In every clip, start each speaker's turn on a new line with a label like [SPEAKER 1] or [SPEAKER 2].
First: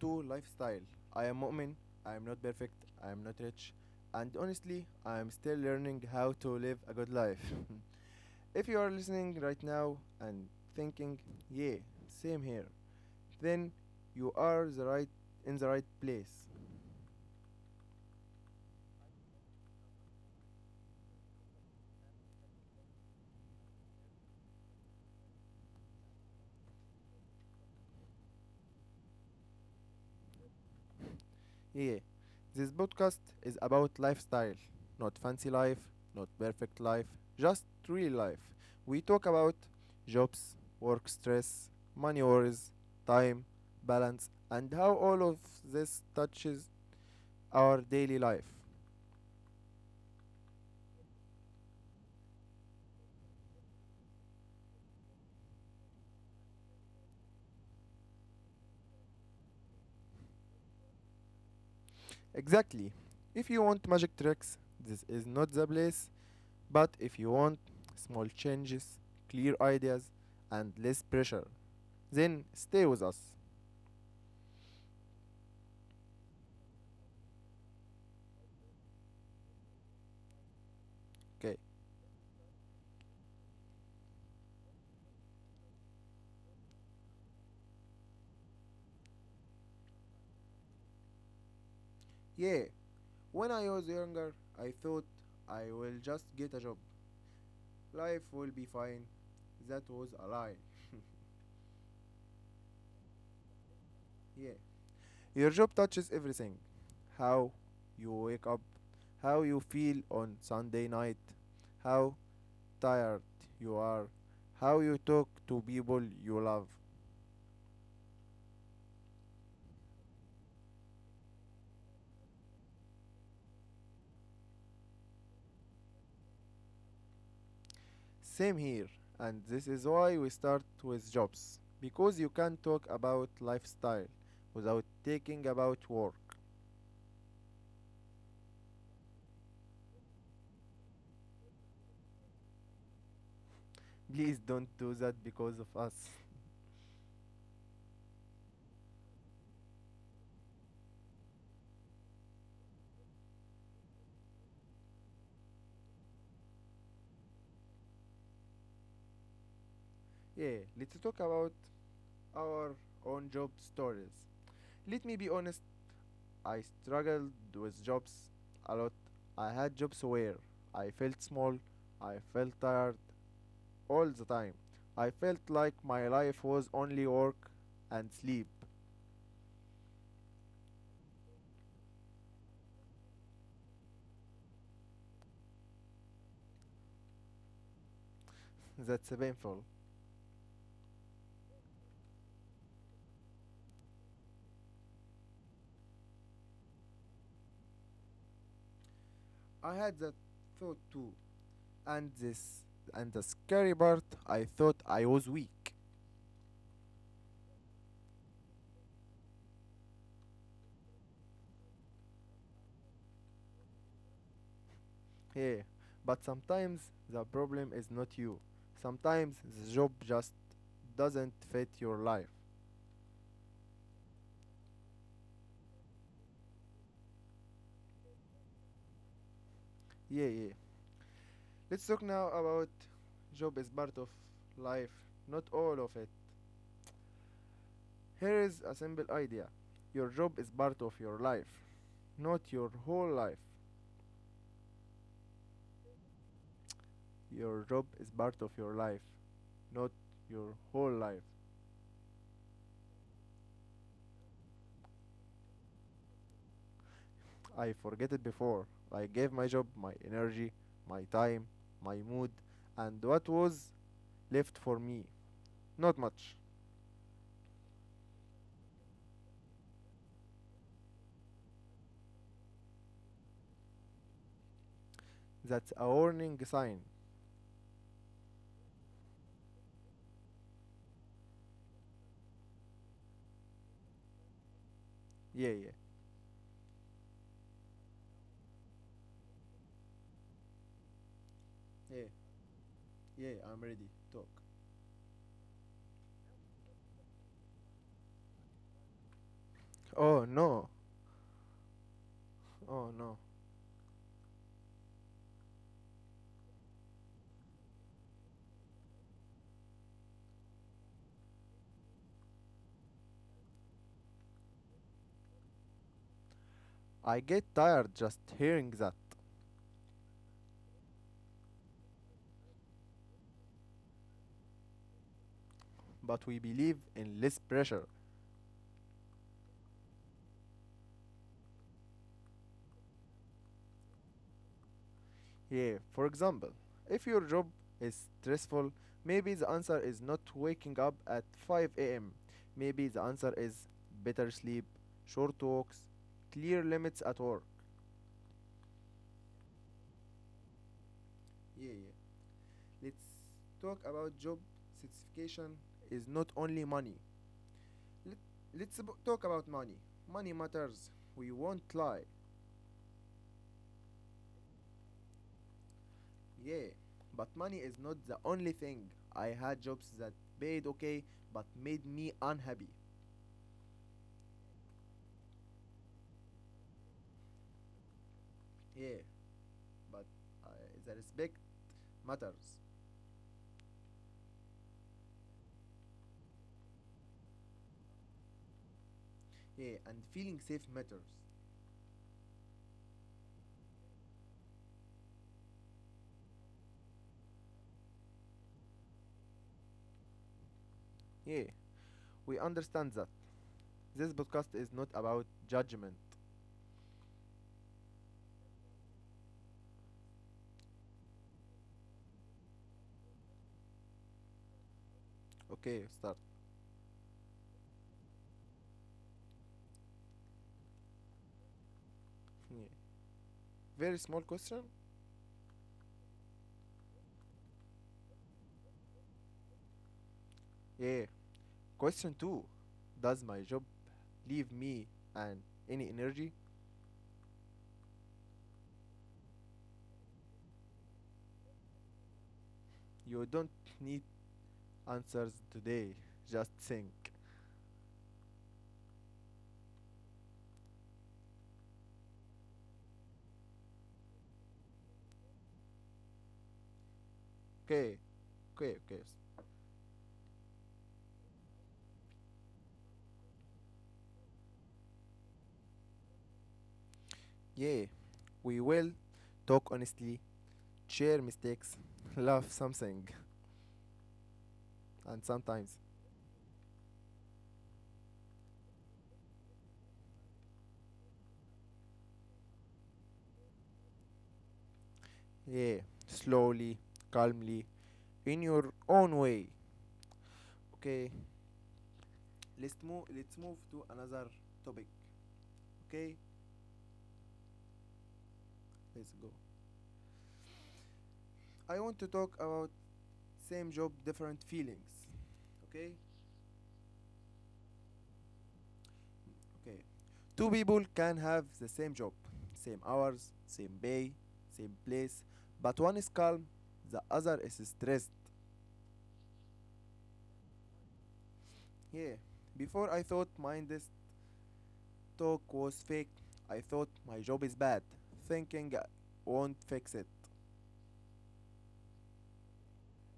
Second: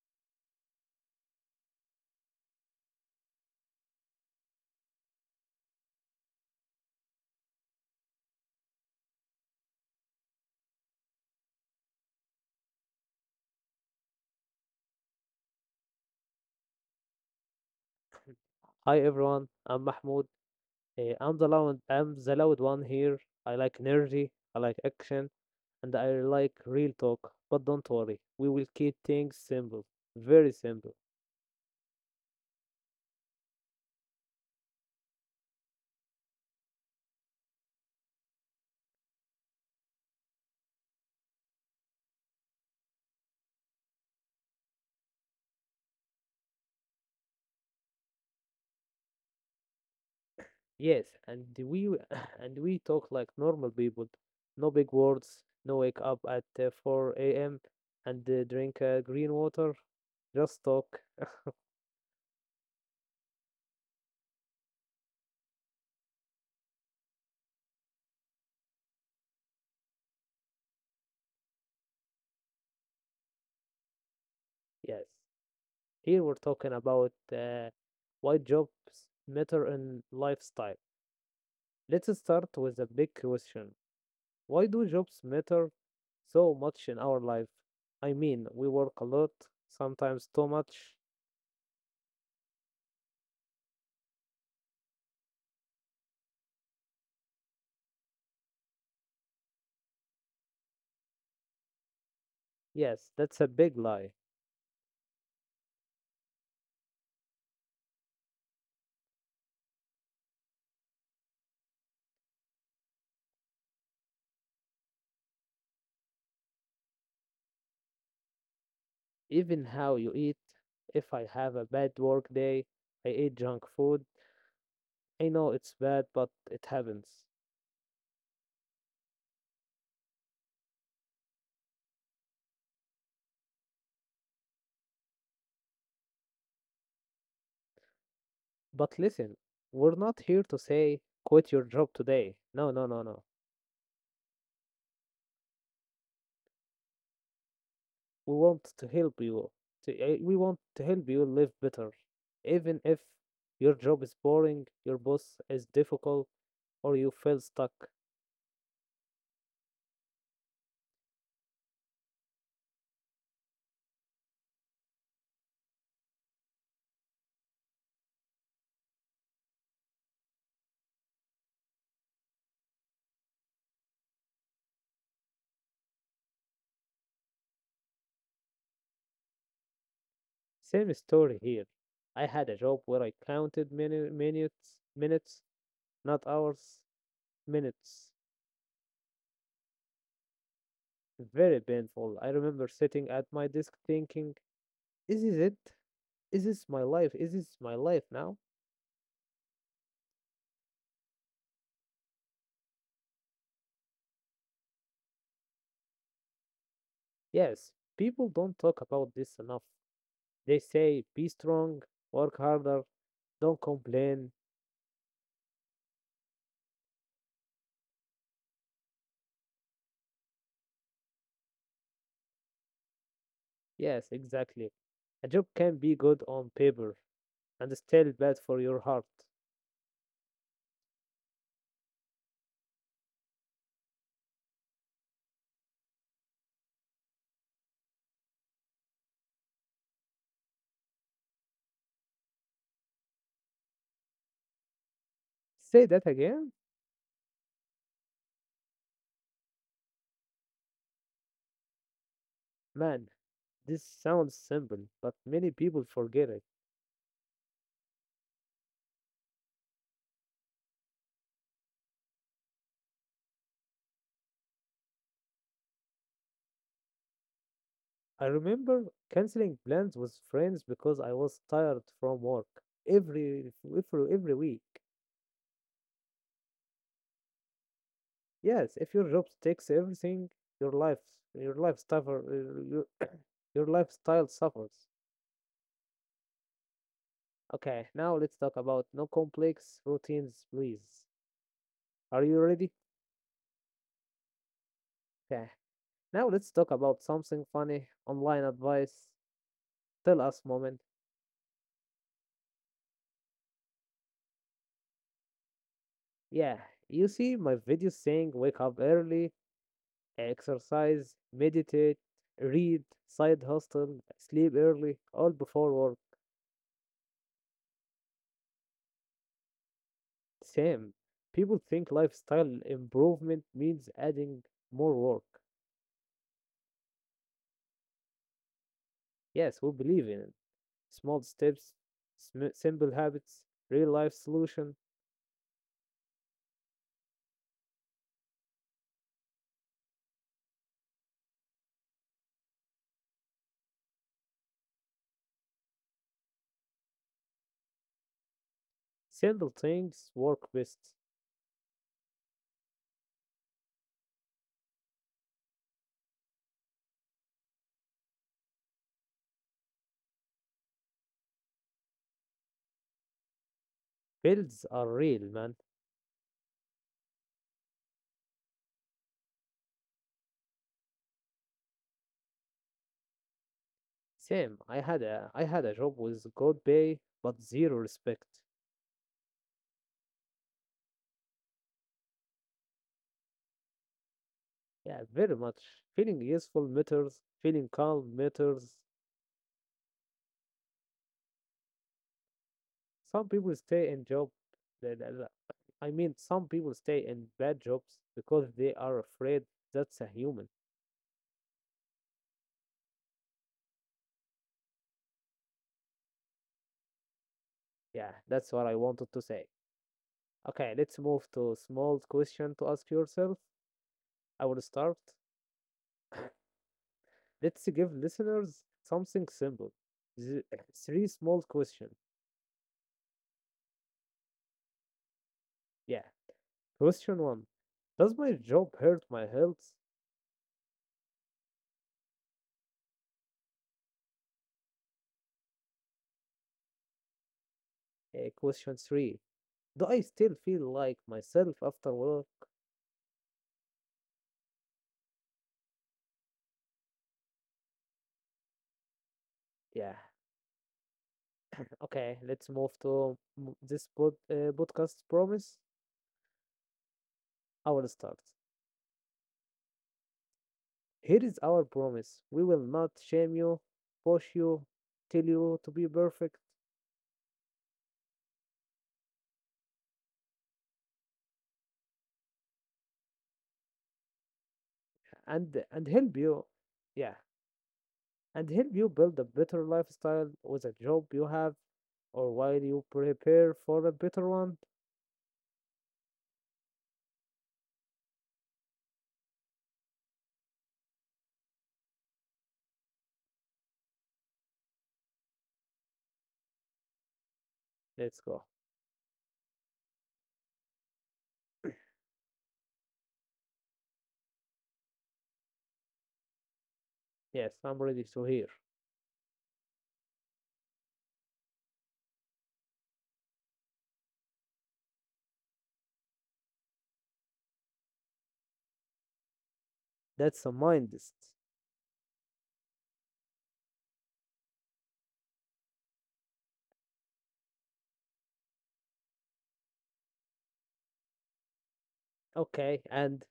[SPEAKER 1] to Lifestyle. I am Mu'min. I am not perfect, I am not rich, and honestly, I am still learning how to live a good life. If you are listening right now and thinking, yeah, same here, then you are the right in the right place.
[SPEAKER 2] Hi everyone, I'm Mahmoud. I'm the loud one here. I like energy, I like action, and I like real talk. But don't worry, we will keep things simple, very simple.
[SPEAKER 1] Yeah, this podcast is about lifestyle, not fancy life, not perfect life, just real life. We talk about jobs, work stress, money worries, time, balance, and how all of this touches our daily life.
[SPEAKER 2] Yes, and we and we talk like normal people. No big words. No wake up at 4 a.m. and drink green water. Just talk.
[SPEAKER 1] Exactly. If you want magic tricks, this is not the place, but if you want small changes, clear ideas, and less pressure, then stay with us.
[SPEAKER 2] Yes, here we're talking about why jobs matter in lifestyle.
[SPEAKER 1] Okay.
[SPEAKER 2] Let's start with a big question. Why do jobs matter so much in our life? I mean, we work a lot, sometimes too much.
[SPEAKER 1] Yeah. When I was younger, I thought I will just get a job. Life will be fine. That was a lie.
[SPEAKER 2] Yes, that's a big lie.
[SPEAKER 1] Yeah. Your job touches everything, how you wake up, how you feel on Sunday night, how tired you are, how you talk to people you love.
[SPEAKER 2] Even how you eat. If I have a bad work day, I eat junk food. I know it's bad, but it happens.
[SPEAKER 1] Same here, and this is why we start with jobs, because you can not talk about lifestyle without taking about work.
[SPEAKER 2] But listen, we're not here to say quit your job today. No, no, no, no.
[SPEAKER 1] Please don't do that because of us.
[SPEAKER 2] We want to help you. We want to help you live better, even if your job is boring, your boss is difficult, or you feel stuck.
[SPEAKER 1] Yeah, let's talk about our own job stories. Let me be honest, I struggled with jobs a lot. I had jobs where I felt small, I felt tired all the time. I felt like my life was only work and sleep.
[SPEAKER 2] Same story here. I had a job where I counted minutes, not hours, minutes.
[SPEAKER 1] That's painful.
[SPEAKER 2] Very painful. I remember sitting at my desk thinking, "Is this it? Is this my life? Is this my life now?"
[SPEAKER 1] I had that thought too. And this, and the scary part, I thought I was weak.
[SPEAKER 2] Yes, people don't talk about this enough. They say, "Be strong, work harder, don't complain."
[SPEAKER 1] Yeah, but sometimes the problem is not you. Sometimes the job just doesn't fit your life.
[SPEAKER 2] Yes, exactly. A job can be good on paper and still bad for your heart.
[SPEAKER 1] Yeah, yeah. Let's talk now about job is part of life, not all of it. Here is a simple idea. Your job is part of your life, not your whole life.
[SPEAKER 2] Say that again?
[SPEAKER 1] Your job is part of your life, not your whole life.
[SPEAKER 2] Man, this sounds simple, but many people forget it.
[SPEAKER 1] I forget it before. I gave my job my energy, my time, my mood, and what was left for me? Not much.
[SPEAKER 2] I remember canceling plans with friends because I was tired from work every week.
[SPEAKER 1] That's a warning sign.
[SPEAKER 2] Yes, if your job takes everything, your life your life your lifestyle suffers.
[SPEAKER 1] Yeah, yeah.
[SPEAKER 2] Okay, now let's talk about no complex routines, please.
[SPEAKER 1] Yeah,
[SPEAKER 2] Are you ready?
[SPEAKER 1] yeah, I'm ready. Talk.
[SPEAKER 2] Okay, now let's talk about something funny: online advice. Tell
[SPEAKER 1] Oh
[SPEAKER 2] us, moment.
[SPEAKER 1] no, oh no.
[SPEAKER 2] Yeah, you see my videos saying wake up early, exercise, meditate, read, side hustle, sleep early, all before work.
[SPEAKER 1] I get tired just hearing that.
[SPEAKER 2] Same. People think lifestyle improvement means adding more work.
[SPEAKER 1] But we believe in less pressure.
[SPEAKER 2] Yes, we believe in it. Small steps, simple habits, real life solution,
[SPEAKER 1] Yeah, for example, if your job is stressful, maybe the answer is not waking up at 5 am. Maybe the answer is better sleep, short walks, clear limits at work.
[SPEAKER 2] simple things work best.
[SPEAKER 1] Yeah, yeah. Let's talk about job satisfaction. Is not only money. Let, let's talk about money. Money matters. We won't lie.
[SPEAKER 2] Builds are real, man.
[SPEAKER 1] Yeah, but money is not the only thing. I had jobs that paid okay but made me unhappy.
[SPEAKER 2] Same. I had a job with good pay but zero respect.
[SPEAKER 1] Yeah, but uh, the respect matters.
[SPEAKER 2] Yeah, very much. Feeling useful matters. Feeling calm matters.
[SPEAKER 1] Yeah, and feeling safe matters.
[SPEAKER 2] Some people stay in job. the- the- the- I mean, some people stay in bad jobs because they are afraid. That's a human.
[SPEAKER 1] Yeah, we understand that. This podcast is not about judgment.
[SPEAKER 2] Yeah, that's what I wanted to say. Okay, let's move to a small question to ask yourself. I will start.
[SPEAKER 1] Okay, start.
[SPEAKER 2] Let's give listeners something simple. Th- Three small questions.
[SPEAKER 1] Yeah. Very small question.
[SPEAKER 2] Yeah, question 1. Does my job hurt my health?
[SPEAKER 1] Yeah. Question two. Does my job leave me and any energy?
[SPEAKER 2] Question 3. Do I still feel like myself after work?
[SPEAKER 1] You don't need answers today. Just think.
[SPEAKER 2] Yeah, okay, let's move to podcast promise. I will
[SPEAKER 1] Okay.
[SPEAKER 2] start.
[SPEAKER 1] Okay, okay.
[SPEAKER 2] Here is our promise: we will not shame you, push you, tell you to be perfect,
[SPEAKER 1] Yeah. We will talk honestly, share mistakes, love something, and
[SPEAKER 2] and
[SPEAKER 1] sometimes,
[SPEAKER 2] help you. Yeah, and help you build a better lifestyle with a job you have or while you prepare for a better one.
[SPEAKER 1] yeah, slowly, calmly, in your own way. Okay. Let's move to another topic. Okay.
[SPEAKER 2] Let's go.
[SPEAKER 1] Let's go. I want to talk about same job, different feelings. Okay.
[SPEAKER 2] Yes, I'm ready to hear.
[SPEAKER 1] Okay. Two people can have the same job, same hours, same pay, same place, but one is calm, the other is stressed.
[SPEAKER 2] That's a mindset.
[SPEAKER 1] Yeah. Before I thought mine this talk was fake. I thought my job is bad, thinking I won't fix it.
[SPEAKER 2] Okay, and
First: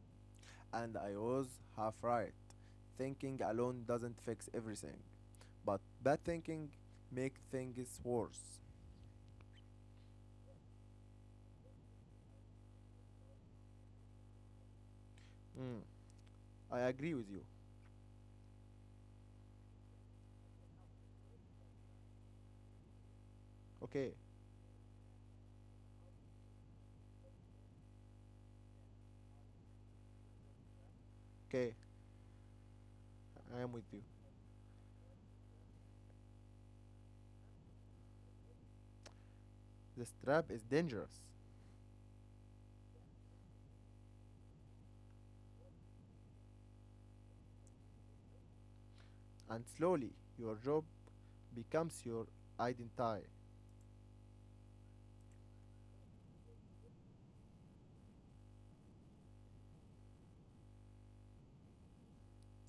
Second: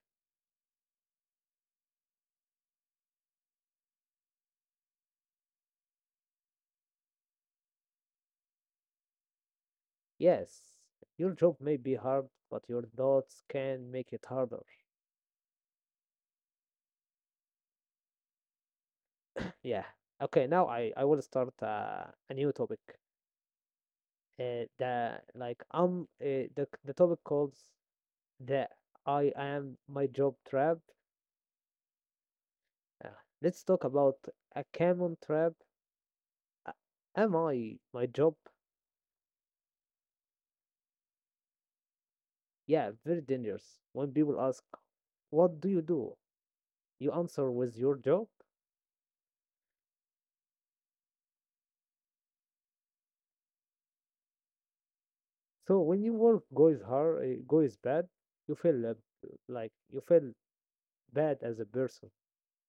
[SPEAKER 1] And I was half right. Thinking alone doesn't fix everything, but bad thinking make things worse.
[SPEAKER 2] yes, your job may be hard, but your thoughts can make it harder.
[SPEAKER 1] Mm, I agree with you.
[SPEAKER 2] Yeah. Okay, now I will start a new topic.
[SPEAKER 1] Okay,
[SPEAKER 2] The topic called the I am my job trap.
[SPEAKER 1] okay,
[SPEAKER 2] Uh,
[SPEAKER 1] I
[SPEAKER 2] let's
[SPEAKER 1] am
[SPEAKER 2] talk
[SPEAKER 1] with you.
[SPEAKER 2] about a common trap. Uh, am I my job?
[SPEAKER 1] This trap is dangerous.
[SPEAKER 2] Yeah, very dangerous. When people ask, "What do you do?" you answer with your job.
[SPEAKER 1] And slowly your job becomes your identity.
[SPEAKER 2] So when your work goes bad, you feel like you feel bad as a person.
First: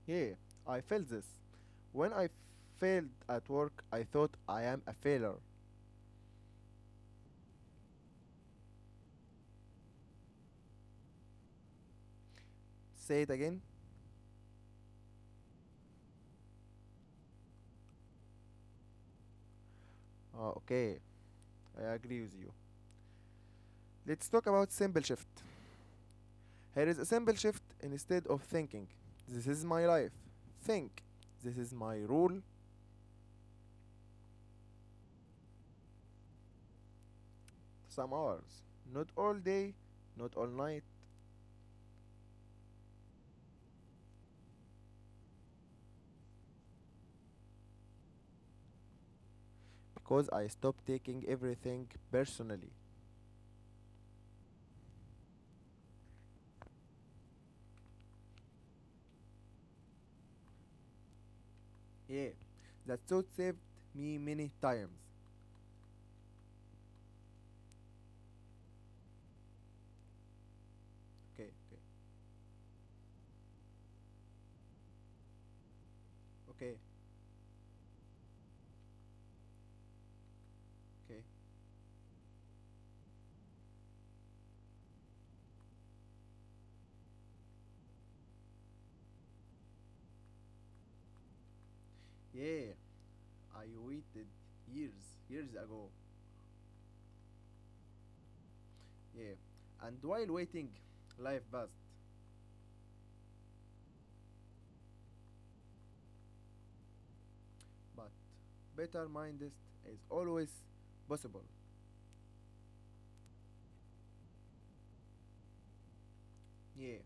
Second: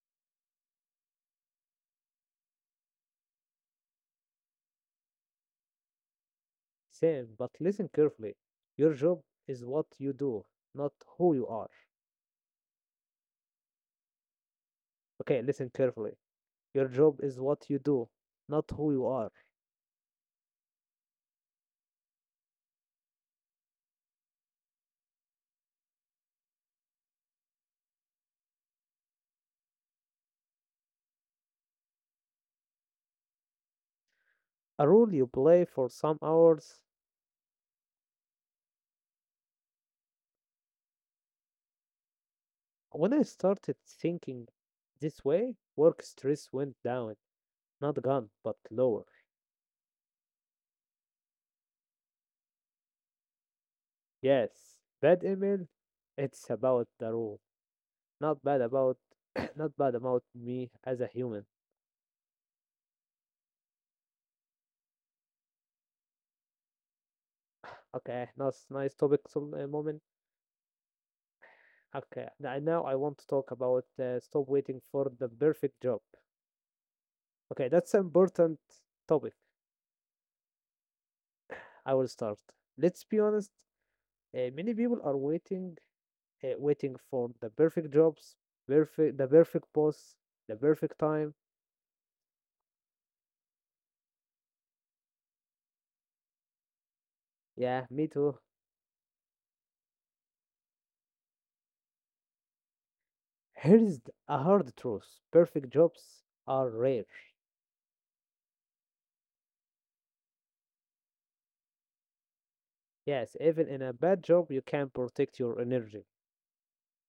[SPEAKER 1] Yeah, I felt this. When I failed at work, I thought I am a failure.
[SPEAKER 2] Same, but listen carefully. Your job is what you do, not who you are.
[SPEAKER 1] Say it again.
[SPEAKER 2] Okay, listen carefully. Your job is what you do, not who you are.
[SPEAKER 1] Ah, okay, I agree with you. Let's talk about simple shift. Here is a simple shift instead of thinking. This is my life. Think. This is my rule.
[SPEAKER 2] A role you play for some hours.
[SPEAKER 1] Some hours. Not all day, not all night.
[SPEAKER 2] When I started thinking this way, work stress went down, not gone, but lower.
[SPEAKER 1] Because I stopped taking everything personally.
[SPEAKER 2] Yes, bad email. It's about the rule, not bad about not bad about me as a human.
[SPEAKER 1] Yeah, that thought saved me many times.
[SPEAKER 2] Okay, nice topic, some moment.
[SPEAKER 1] Okay, okay,
[SPEAKER 2] Okay, now I want to talk about stop waiting for the perfect job.
[SPEAKER 1] okay,
[SPEAKER 2] Okay, that's an important topic.
[SPEAKER 1] okay.
[SPEAKER 2] I will start. Let's be honest. Many people are waiting for the perfect jobs, perfect boss, the perfect time.
[SPEAKER 1] Yeah, I waited years, years ago.
[SPEAKER 2] Yeah, me too.
[SPEAKER 1] Yeah, and while waiting, life passed.
[SPEAKER 2] Here is a hard truth. Perfect jobs are rare.
[SPEAKER 1] But better mindest is always possible.
[SPEAKER 2] Yes, even in a bad job, you can protect your energy.
[SPEAKER 1] Yeah,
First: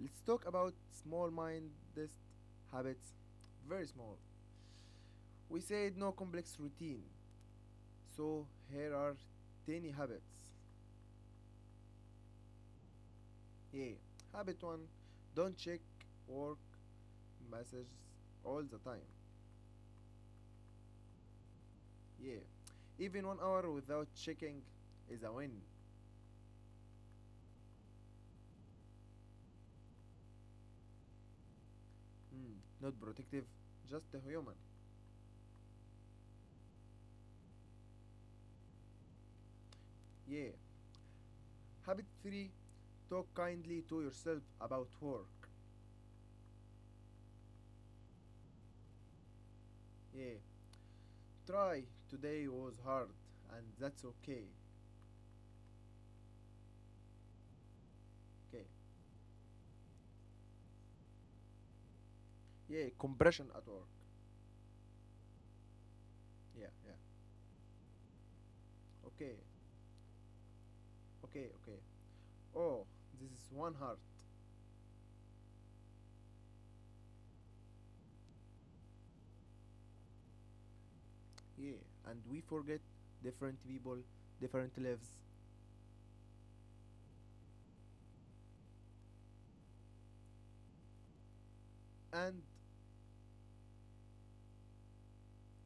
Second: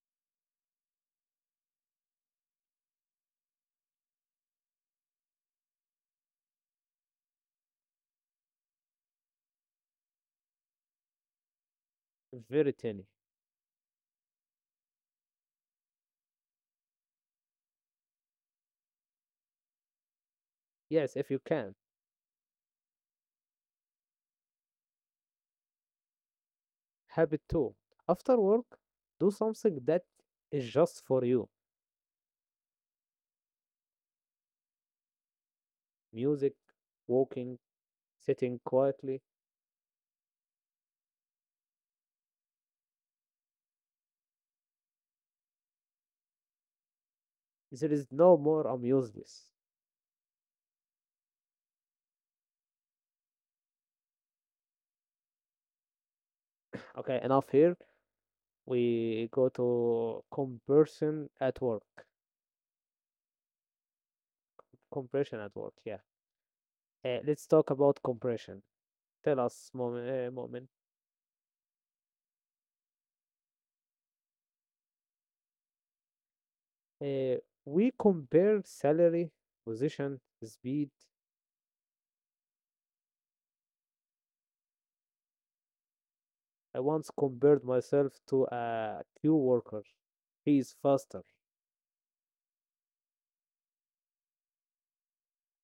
[SPEAKER 1] let's talk about small mindest habits. Very small. We said no complex routine. So here are tiny habits.
[SPEAKER 2] Very tiny.
[SPEAKER 1] Yeah, habit one: don't check work messages all the time.
[SPEAKER 2] Yes, if you can.
[SPEAKER 1] Yeah. Even 1 hour without checking is a win.
[SPEAKER 2] Habit too. After work, do something that is just for you.
[SPEAKER 1] Mm. Not protective, just a human.
[SPEAKER 2] Music, walking, sitting quietly.
[SPEAKER 1] Yeah. Habit 3: talk kindly to yourself about work.
[SPEAKER 2] There is no more amusements.
[SPEAKER 1] Yeah. Try today was hard and that's okay.
[SPEAKER 2] Okay, enough here.
[SPEAKER 1] Okay.
[SPEAKER 2] We go to compression at work.
[SPEAKER 1] Yeah. Compression at work.
[SPEAKER 2] Compression at work, yeah.
[SPEAKER 1] Yeah. Yeah.
[SPEAKER 2] Let's talk about compression.
[SPEAKER 1] Okay.
[SPEAKER 2] Tell us, moment. Moment.
[SPEAKER 1] Okay. Okay. Oh, this is one heart.
[SPEAKER 2] Uh, we compare salary, position, speed.
[SPEAKER 1] Yeah. And we forget different people, different lives.
[SPEAKER 2] I once compared myself to a queue worker. He is faster.
[SPEAKER 1] And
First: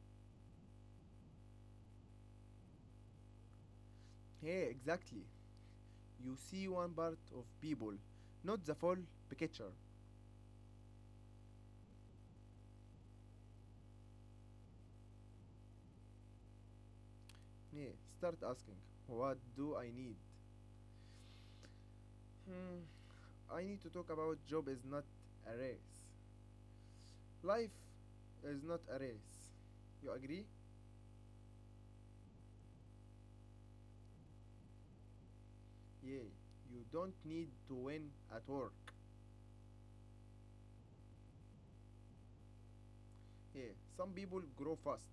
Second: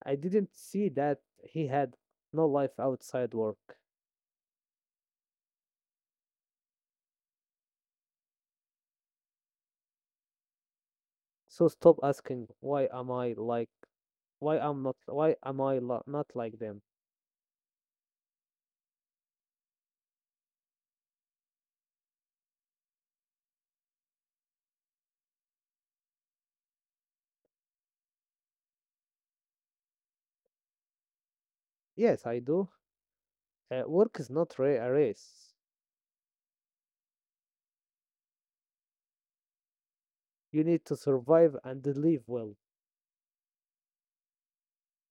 [SPEAKER 2] I didn't see that he had no life outside work.
[SPEAKER 1] yeah, exactly, you see one part of people, not the full picture.
[SPEAKER 2] So stop asking why am I not like them?
[SPEAKER 1] Yeah, start asking, what do I need? Hmm, I need to talk about job is not a race. Life is not a race. You agree?
[SPEAKER 2] Yes, I do. Work is not a race.
[SPEAKER 1] Yeah, you don't need to win at work.
[SPEAKER 2] You need to survive and live well,
[SPEAKER 1] Yeah, some people grow fast.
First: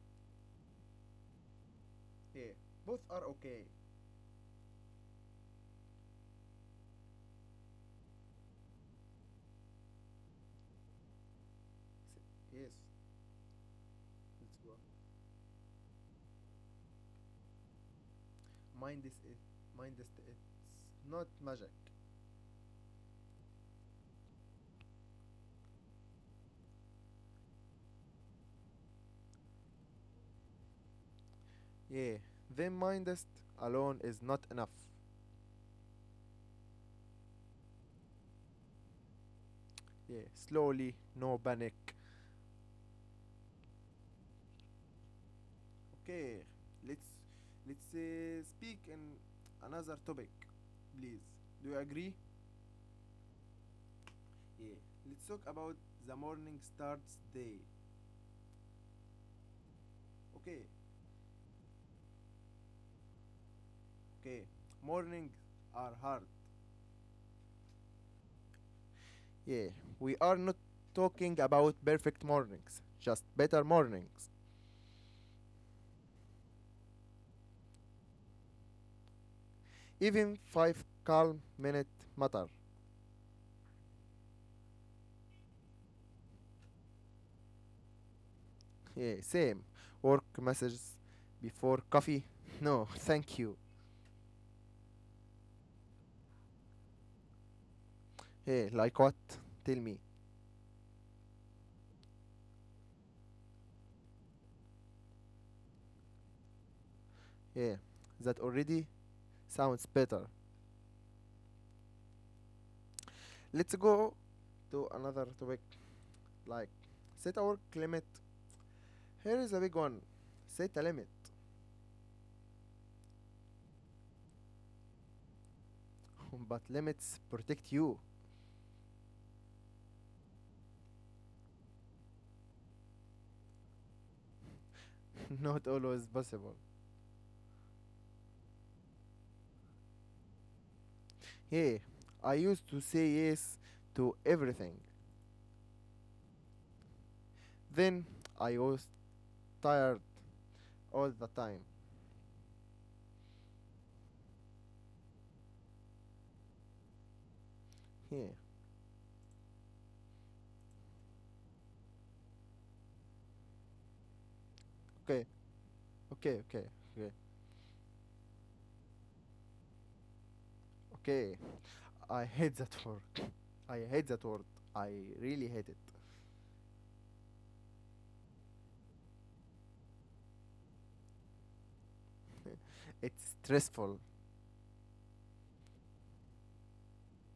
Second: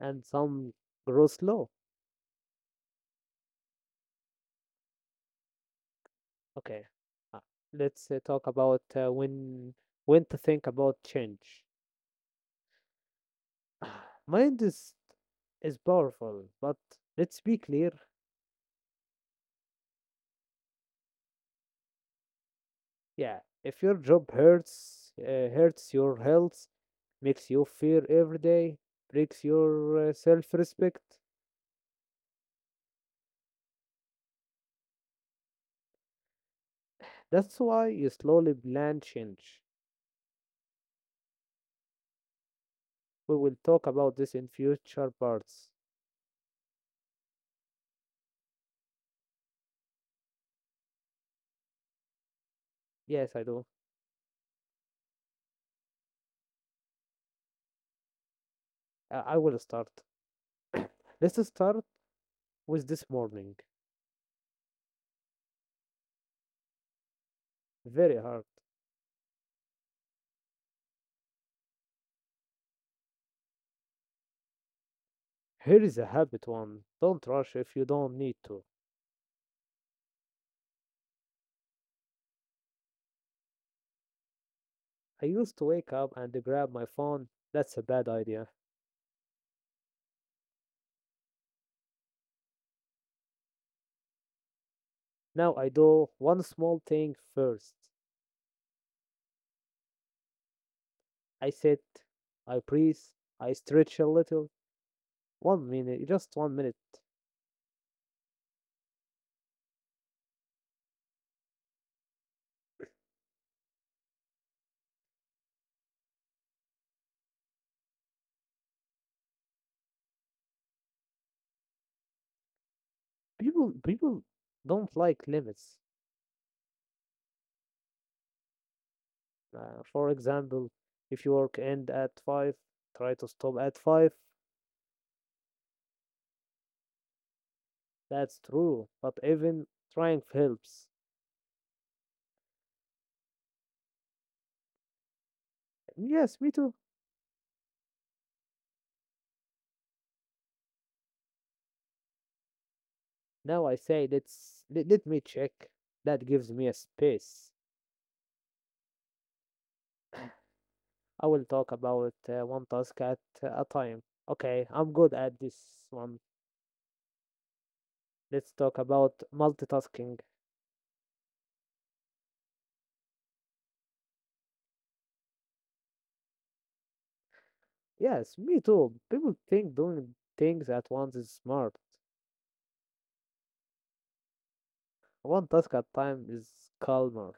[SPEAKER 2] and some grow slow.
[SPEAKER 1] Yeah, both are okay.
[SPEAKER 2] Okay, uh, let's talk about when to think about change.
[SPEAKER 1] Yes, let's
[SPEAKER 2] Mind
[SPEAKER 1] go.
[SPEAKER 2] is powerful, but let's be clear.
[SPEAKER 1] Mind is it. Mind is it's not magic.
[SPEAKER 2] Yeah, if your job hurts your health, makes you fear every day, breaks your self-respect,
[SPEAKER 1] Yeah, then mindest alone is not enough.
[SPEAKER 2] that's why you slowly plan change.
[SPEAKER 1] Yeah, slowly, no panic.
[SPEAKER 2] We will talk about this in future parts.
[SPEAKER 1] Okay, let's let's speak in another topic, please. Do you agree?
[SPEAKER 2] Yes, I do.
[SPEAKER 1] Yeah. Let's talk about the morning starts day.
[SPEAKER 2] I will start.
[SPEAKER 1] Okay,
[SPEAKER 2] Let's start with this morning.
[SPEAKER 1] okay. Mornings are hard.
[SPEAKER 2] Very hard.
[SPEAKER 1] Yeah, we are not talking about perfect mornings, just better mornings.
[SPEAKER 2] Here is a habit one. Don't rush if you don't need to.
[SPEAKER 1] Even five calm minute matter.
[SPEAKER 2] I used to wake up and grab my phone. That's a bad idea.
[SPEAKER 1] Yeah, same. Work messages before coffee? No, thank you.
[SPEAKER 2] Now I do one small thing first.
[SPEAKER 1] Yeah, like what? Tell me.
[SPEAKER 2] I sit, I breathe, I stretch a little. 1 minute, just 1 minute.
[SPEAKER 1] Yeah, that already sounds better. Let's go to another topic like set a work limit. Here is a big one. Set a limit.
[SPEAKER 2] People don't like limits.
[SPEAKER 1] But limits protect you.
[SPEAKER 2] For example, if your work end at five, try to stop at five.
[SPEAKER 1] Not always possible.
[SPEAKER 2] That's true, but even trying helps.
[SPEAKER 1] Yeah, I used to say yes to everything.
[SPEAKER 2] Yes, me too.
[SPEAKER 1] Then I was tired all the time.
[SPEAKER 2] Now I say let me check. That gives me a space.
[SPEAKER 1] Yeah.
[SPEAKER 2] I will talk about one task at a time. Okay, I'm good
[SPEAKER 1] Okay.
[SPEAKER 2] at this one.
[SPEAKER 1] Okay. Okay. Okay.
[SPEAKER 2] Let's talk about multitasking.
[SPEAKER 1] Okay. I hate that word. I hate that word. I really hate it.
[SPEAKER 2] Yes, me too. People think doing things at once is smart.
[SPEAKER 1] It's stressful.
[SPEAKER 2] One task at a time is calmer.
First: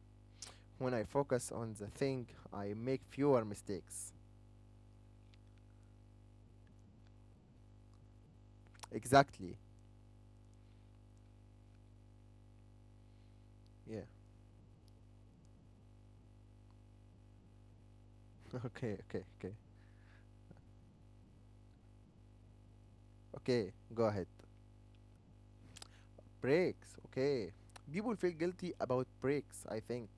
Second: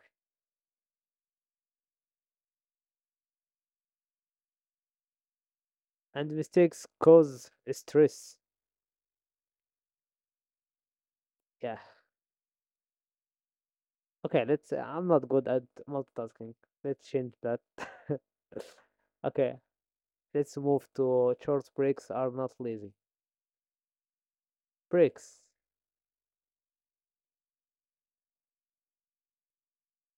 [SPEAKER 1] When I focus on the thing, I make fewer mistakes.
[SPEAKER 2] And mistakes cause stress.
[SPEAKER 1] Exactly.
[SPEAKER 2] Yeah.
[SPEAKER 1] Yeah.
[SPEAKER 2] Okay, let's. I'm not good at multitasking. Let's change that.
[SPEAKER 1] Okay, okay, okay.
[SPEAKER 2] Okay, let's move to short breaks are not lazy.
[SPEAKER 1] Okay, go ahead.
[SPEAKER 2] Breaks.
[SPEAKER 1] Breaks. Okay. People feel guilty about breaks, I think.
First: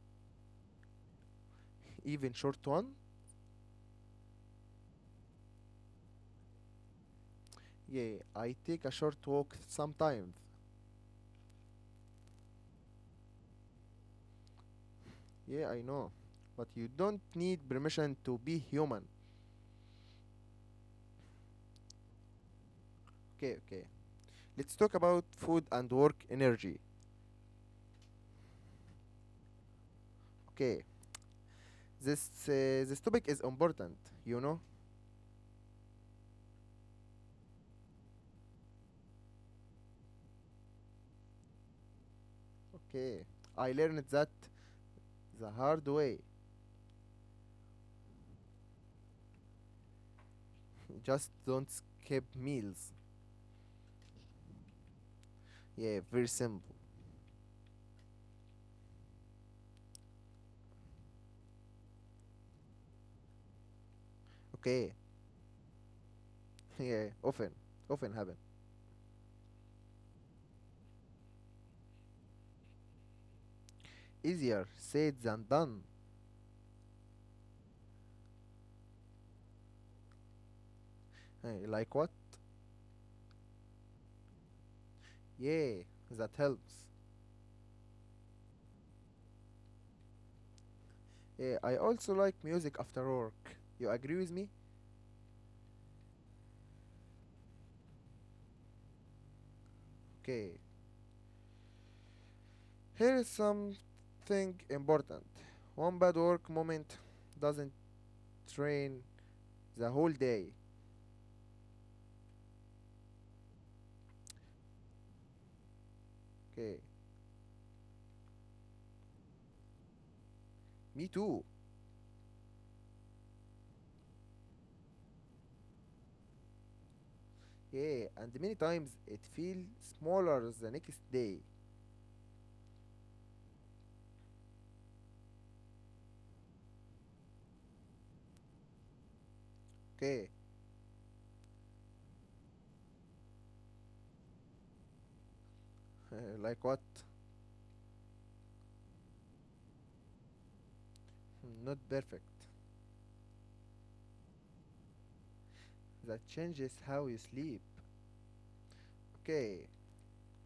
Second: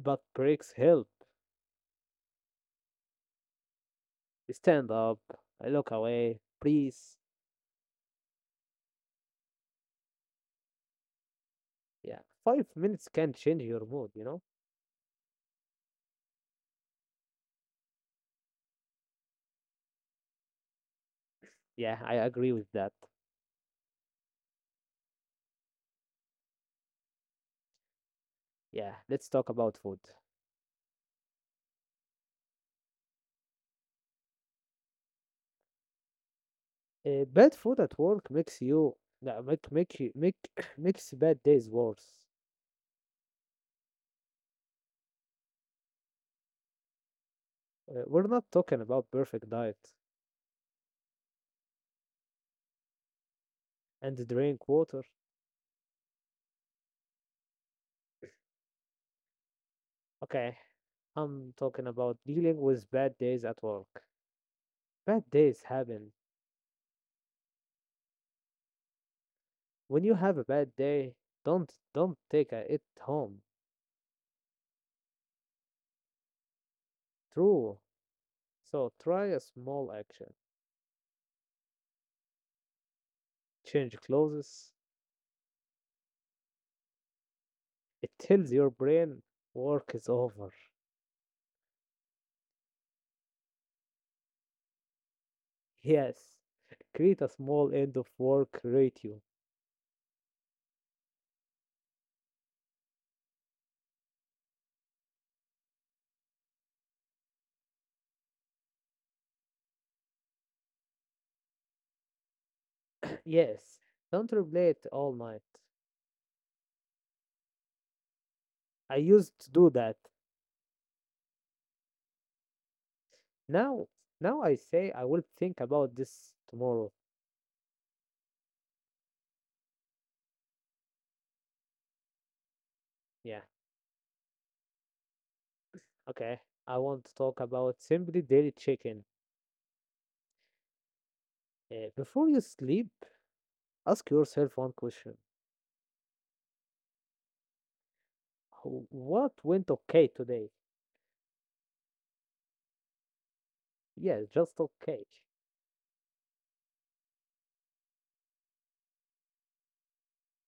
[SPEAKER 2] But breaks help.
[SPEAKER 1] Even short one?
[SPEAKER 2] Stand up, look away, please.
[SPEAKER 1] Yeah, I take a short walk sometimes.
[SPEAKER 2] Yeah, 5 minutes can change your mood, you know?
[SPEAKER 1] Yeah, I know. But you don't need permission to be human.
[SPEAKER 2] Yeah, I agree with that.
[SPEAKER 1] Okay, okay. Let's talk about food and work energy.
[SPEAKER 2] Yeah, let's talk about food.
[SPEAKER 1] Okay. This this topic is important, you know?
[SPEAKER 2] Bad food at work makes you no, make make you make makes bad days worse.
[SPEAKER 1] Okay. I learned that the hard way.
[SPEAKER 2] We're not talking about perfect diet,
[SPEAKER 1] Just don't skip meals.
[SPEAKER 2] and drink water.
[SPEAKER 1] Yeah, very simple.
[SPEAKER 2] Okay, I'm talking about dealing with bad days at work.
[SPEAKER 1] Okay.
[SPEAKER 2] Bad days happen.
[SPEAKER 1] Yeah, often, often happen.
[SPEAKER 2] When you have a bad day, don't take it home.
[SPEAKER 1] Easier said than done.
[SPEAKER 2] True. So try a small action.
[SPEAKER 1] Eh, like what?
[SPEAKER 2] Change clothes.
[SPEAKER 1] Yeah, that helps.
[SPEAKER 2] It tells your brain work is over.
[SPEAKER 1] Yeah, I also like music after work. You agree with me?
[SPEAKER 2] Yes. Create a small end of work ratio.
[SPEAKER 1] Okay. Here is something important. One bad work moment doesn't train the whole day.
[SPEAKER 2] Yes. Don't replay it all night.
[SPEAKER 1] Okay.
[SPEAKER 2] I used to do that.
[SPEAKER 1] Me too.
[SPEAKER 2] Now, now I say I will think about this tomorrow.
[SPEAKER 1] Yeah, and many times it feels smaller the next day.
[SPEAKER 2] Yeah. Okay. I want to talk about simply daily chicken.
[SPEAKER 1] Okay.
[SPEAKER 2] Before you sleep, ask yourself one question.
[SPEAKER 1] Like what?
[SPEAKER 2] What went okay today?
[SPEAKER 1] Not perfect.
[SPEAKER 2] Yes, just okay.
[SPEAKER 1] That changes how you sleep. Okay,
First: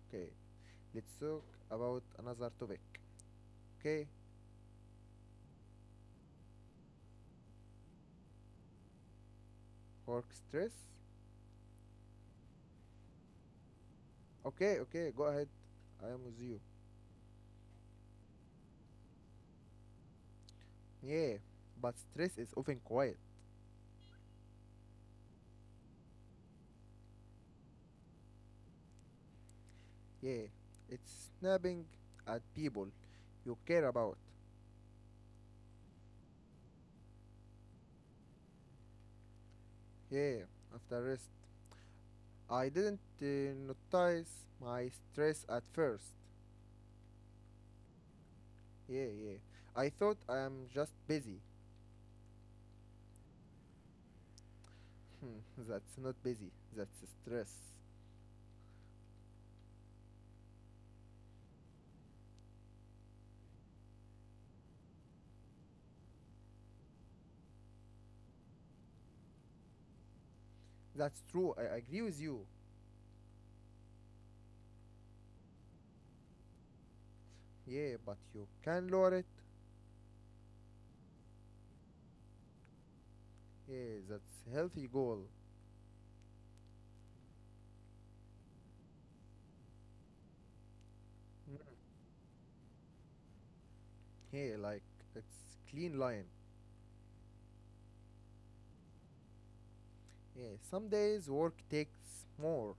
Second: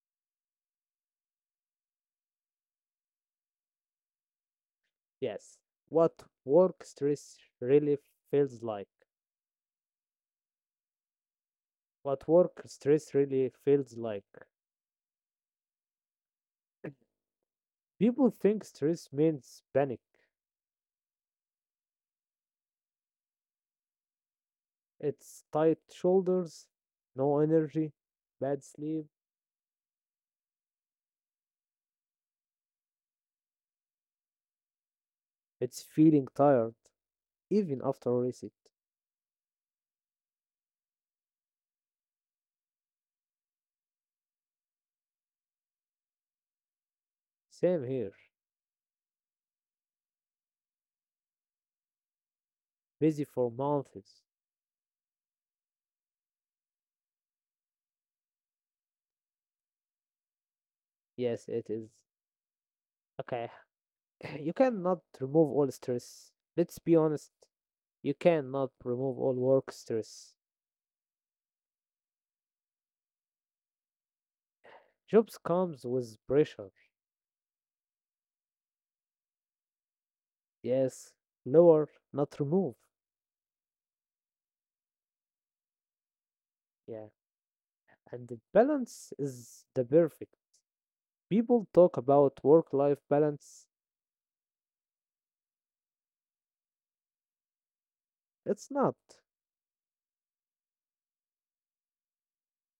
[SPEAKER 1] okay. Let's talk about another topic. Okay,
[SPEAKER 2] Yes. What work stress really feels like.
[SPEAKER 1] work stress.
[SPEAKER 2] What work stress really feels like.
[SPEAKER 1] Okay, okay, go ahead. I am with you.
[SPEAKER 2] People think stress means panic.
[SPEAKER 1] Yeah, but stress is often quiet.
[SPEAKER 2] It's tight shoulders, no energy, bad sleep.
[SPEAKER 1] Yeah, it's snapping at people you care about.
[SPEAKER 2] It's feeling tired, even after a reset.
[SPEAKER 1] Yeah, after rest. I didn't notice my stress at first.
[SPEAKER 2] Same here.
[SPEAKER 1] Yeah, yeah. I thought I am just busy.
[SPEAKER 2] Busy for months.
[SPEAKER 1] That's not busy, that's stress.
[SPEAKER 2] Yes, it is. Okay. You cannot remove all stress. Let's be honest. You cannot remove all work stress.
[SPEAKER 1] That's true. I agree with you.
[SPEAKER 2] Jobs comes with pressure.
[SPEAKER 1] Yeah, but you can lower it.
[SPEAKER 2] Yes, lower, not remove.
[SPEAKER 1] Yeah, that's healthy goal.
[SPEAKER 2] Yeah, and the balance is the perfect.
[SPEAKER 1] Mm.
[SPEAKER 2] People talk about work life balance,
[SPEAKER 1] Yeah, like it's clean line.
[SPEAKER 2] it's not.
[SPEAKER 1] Yeah, some days work takes more.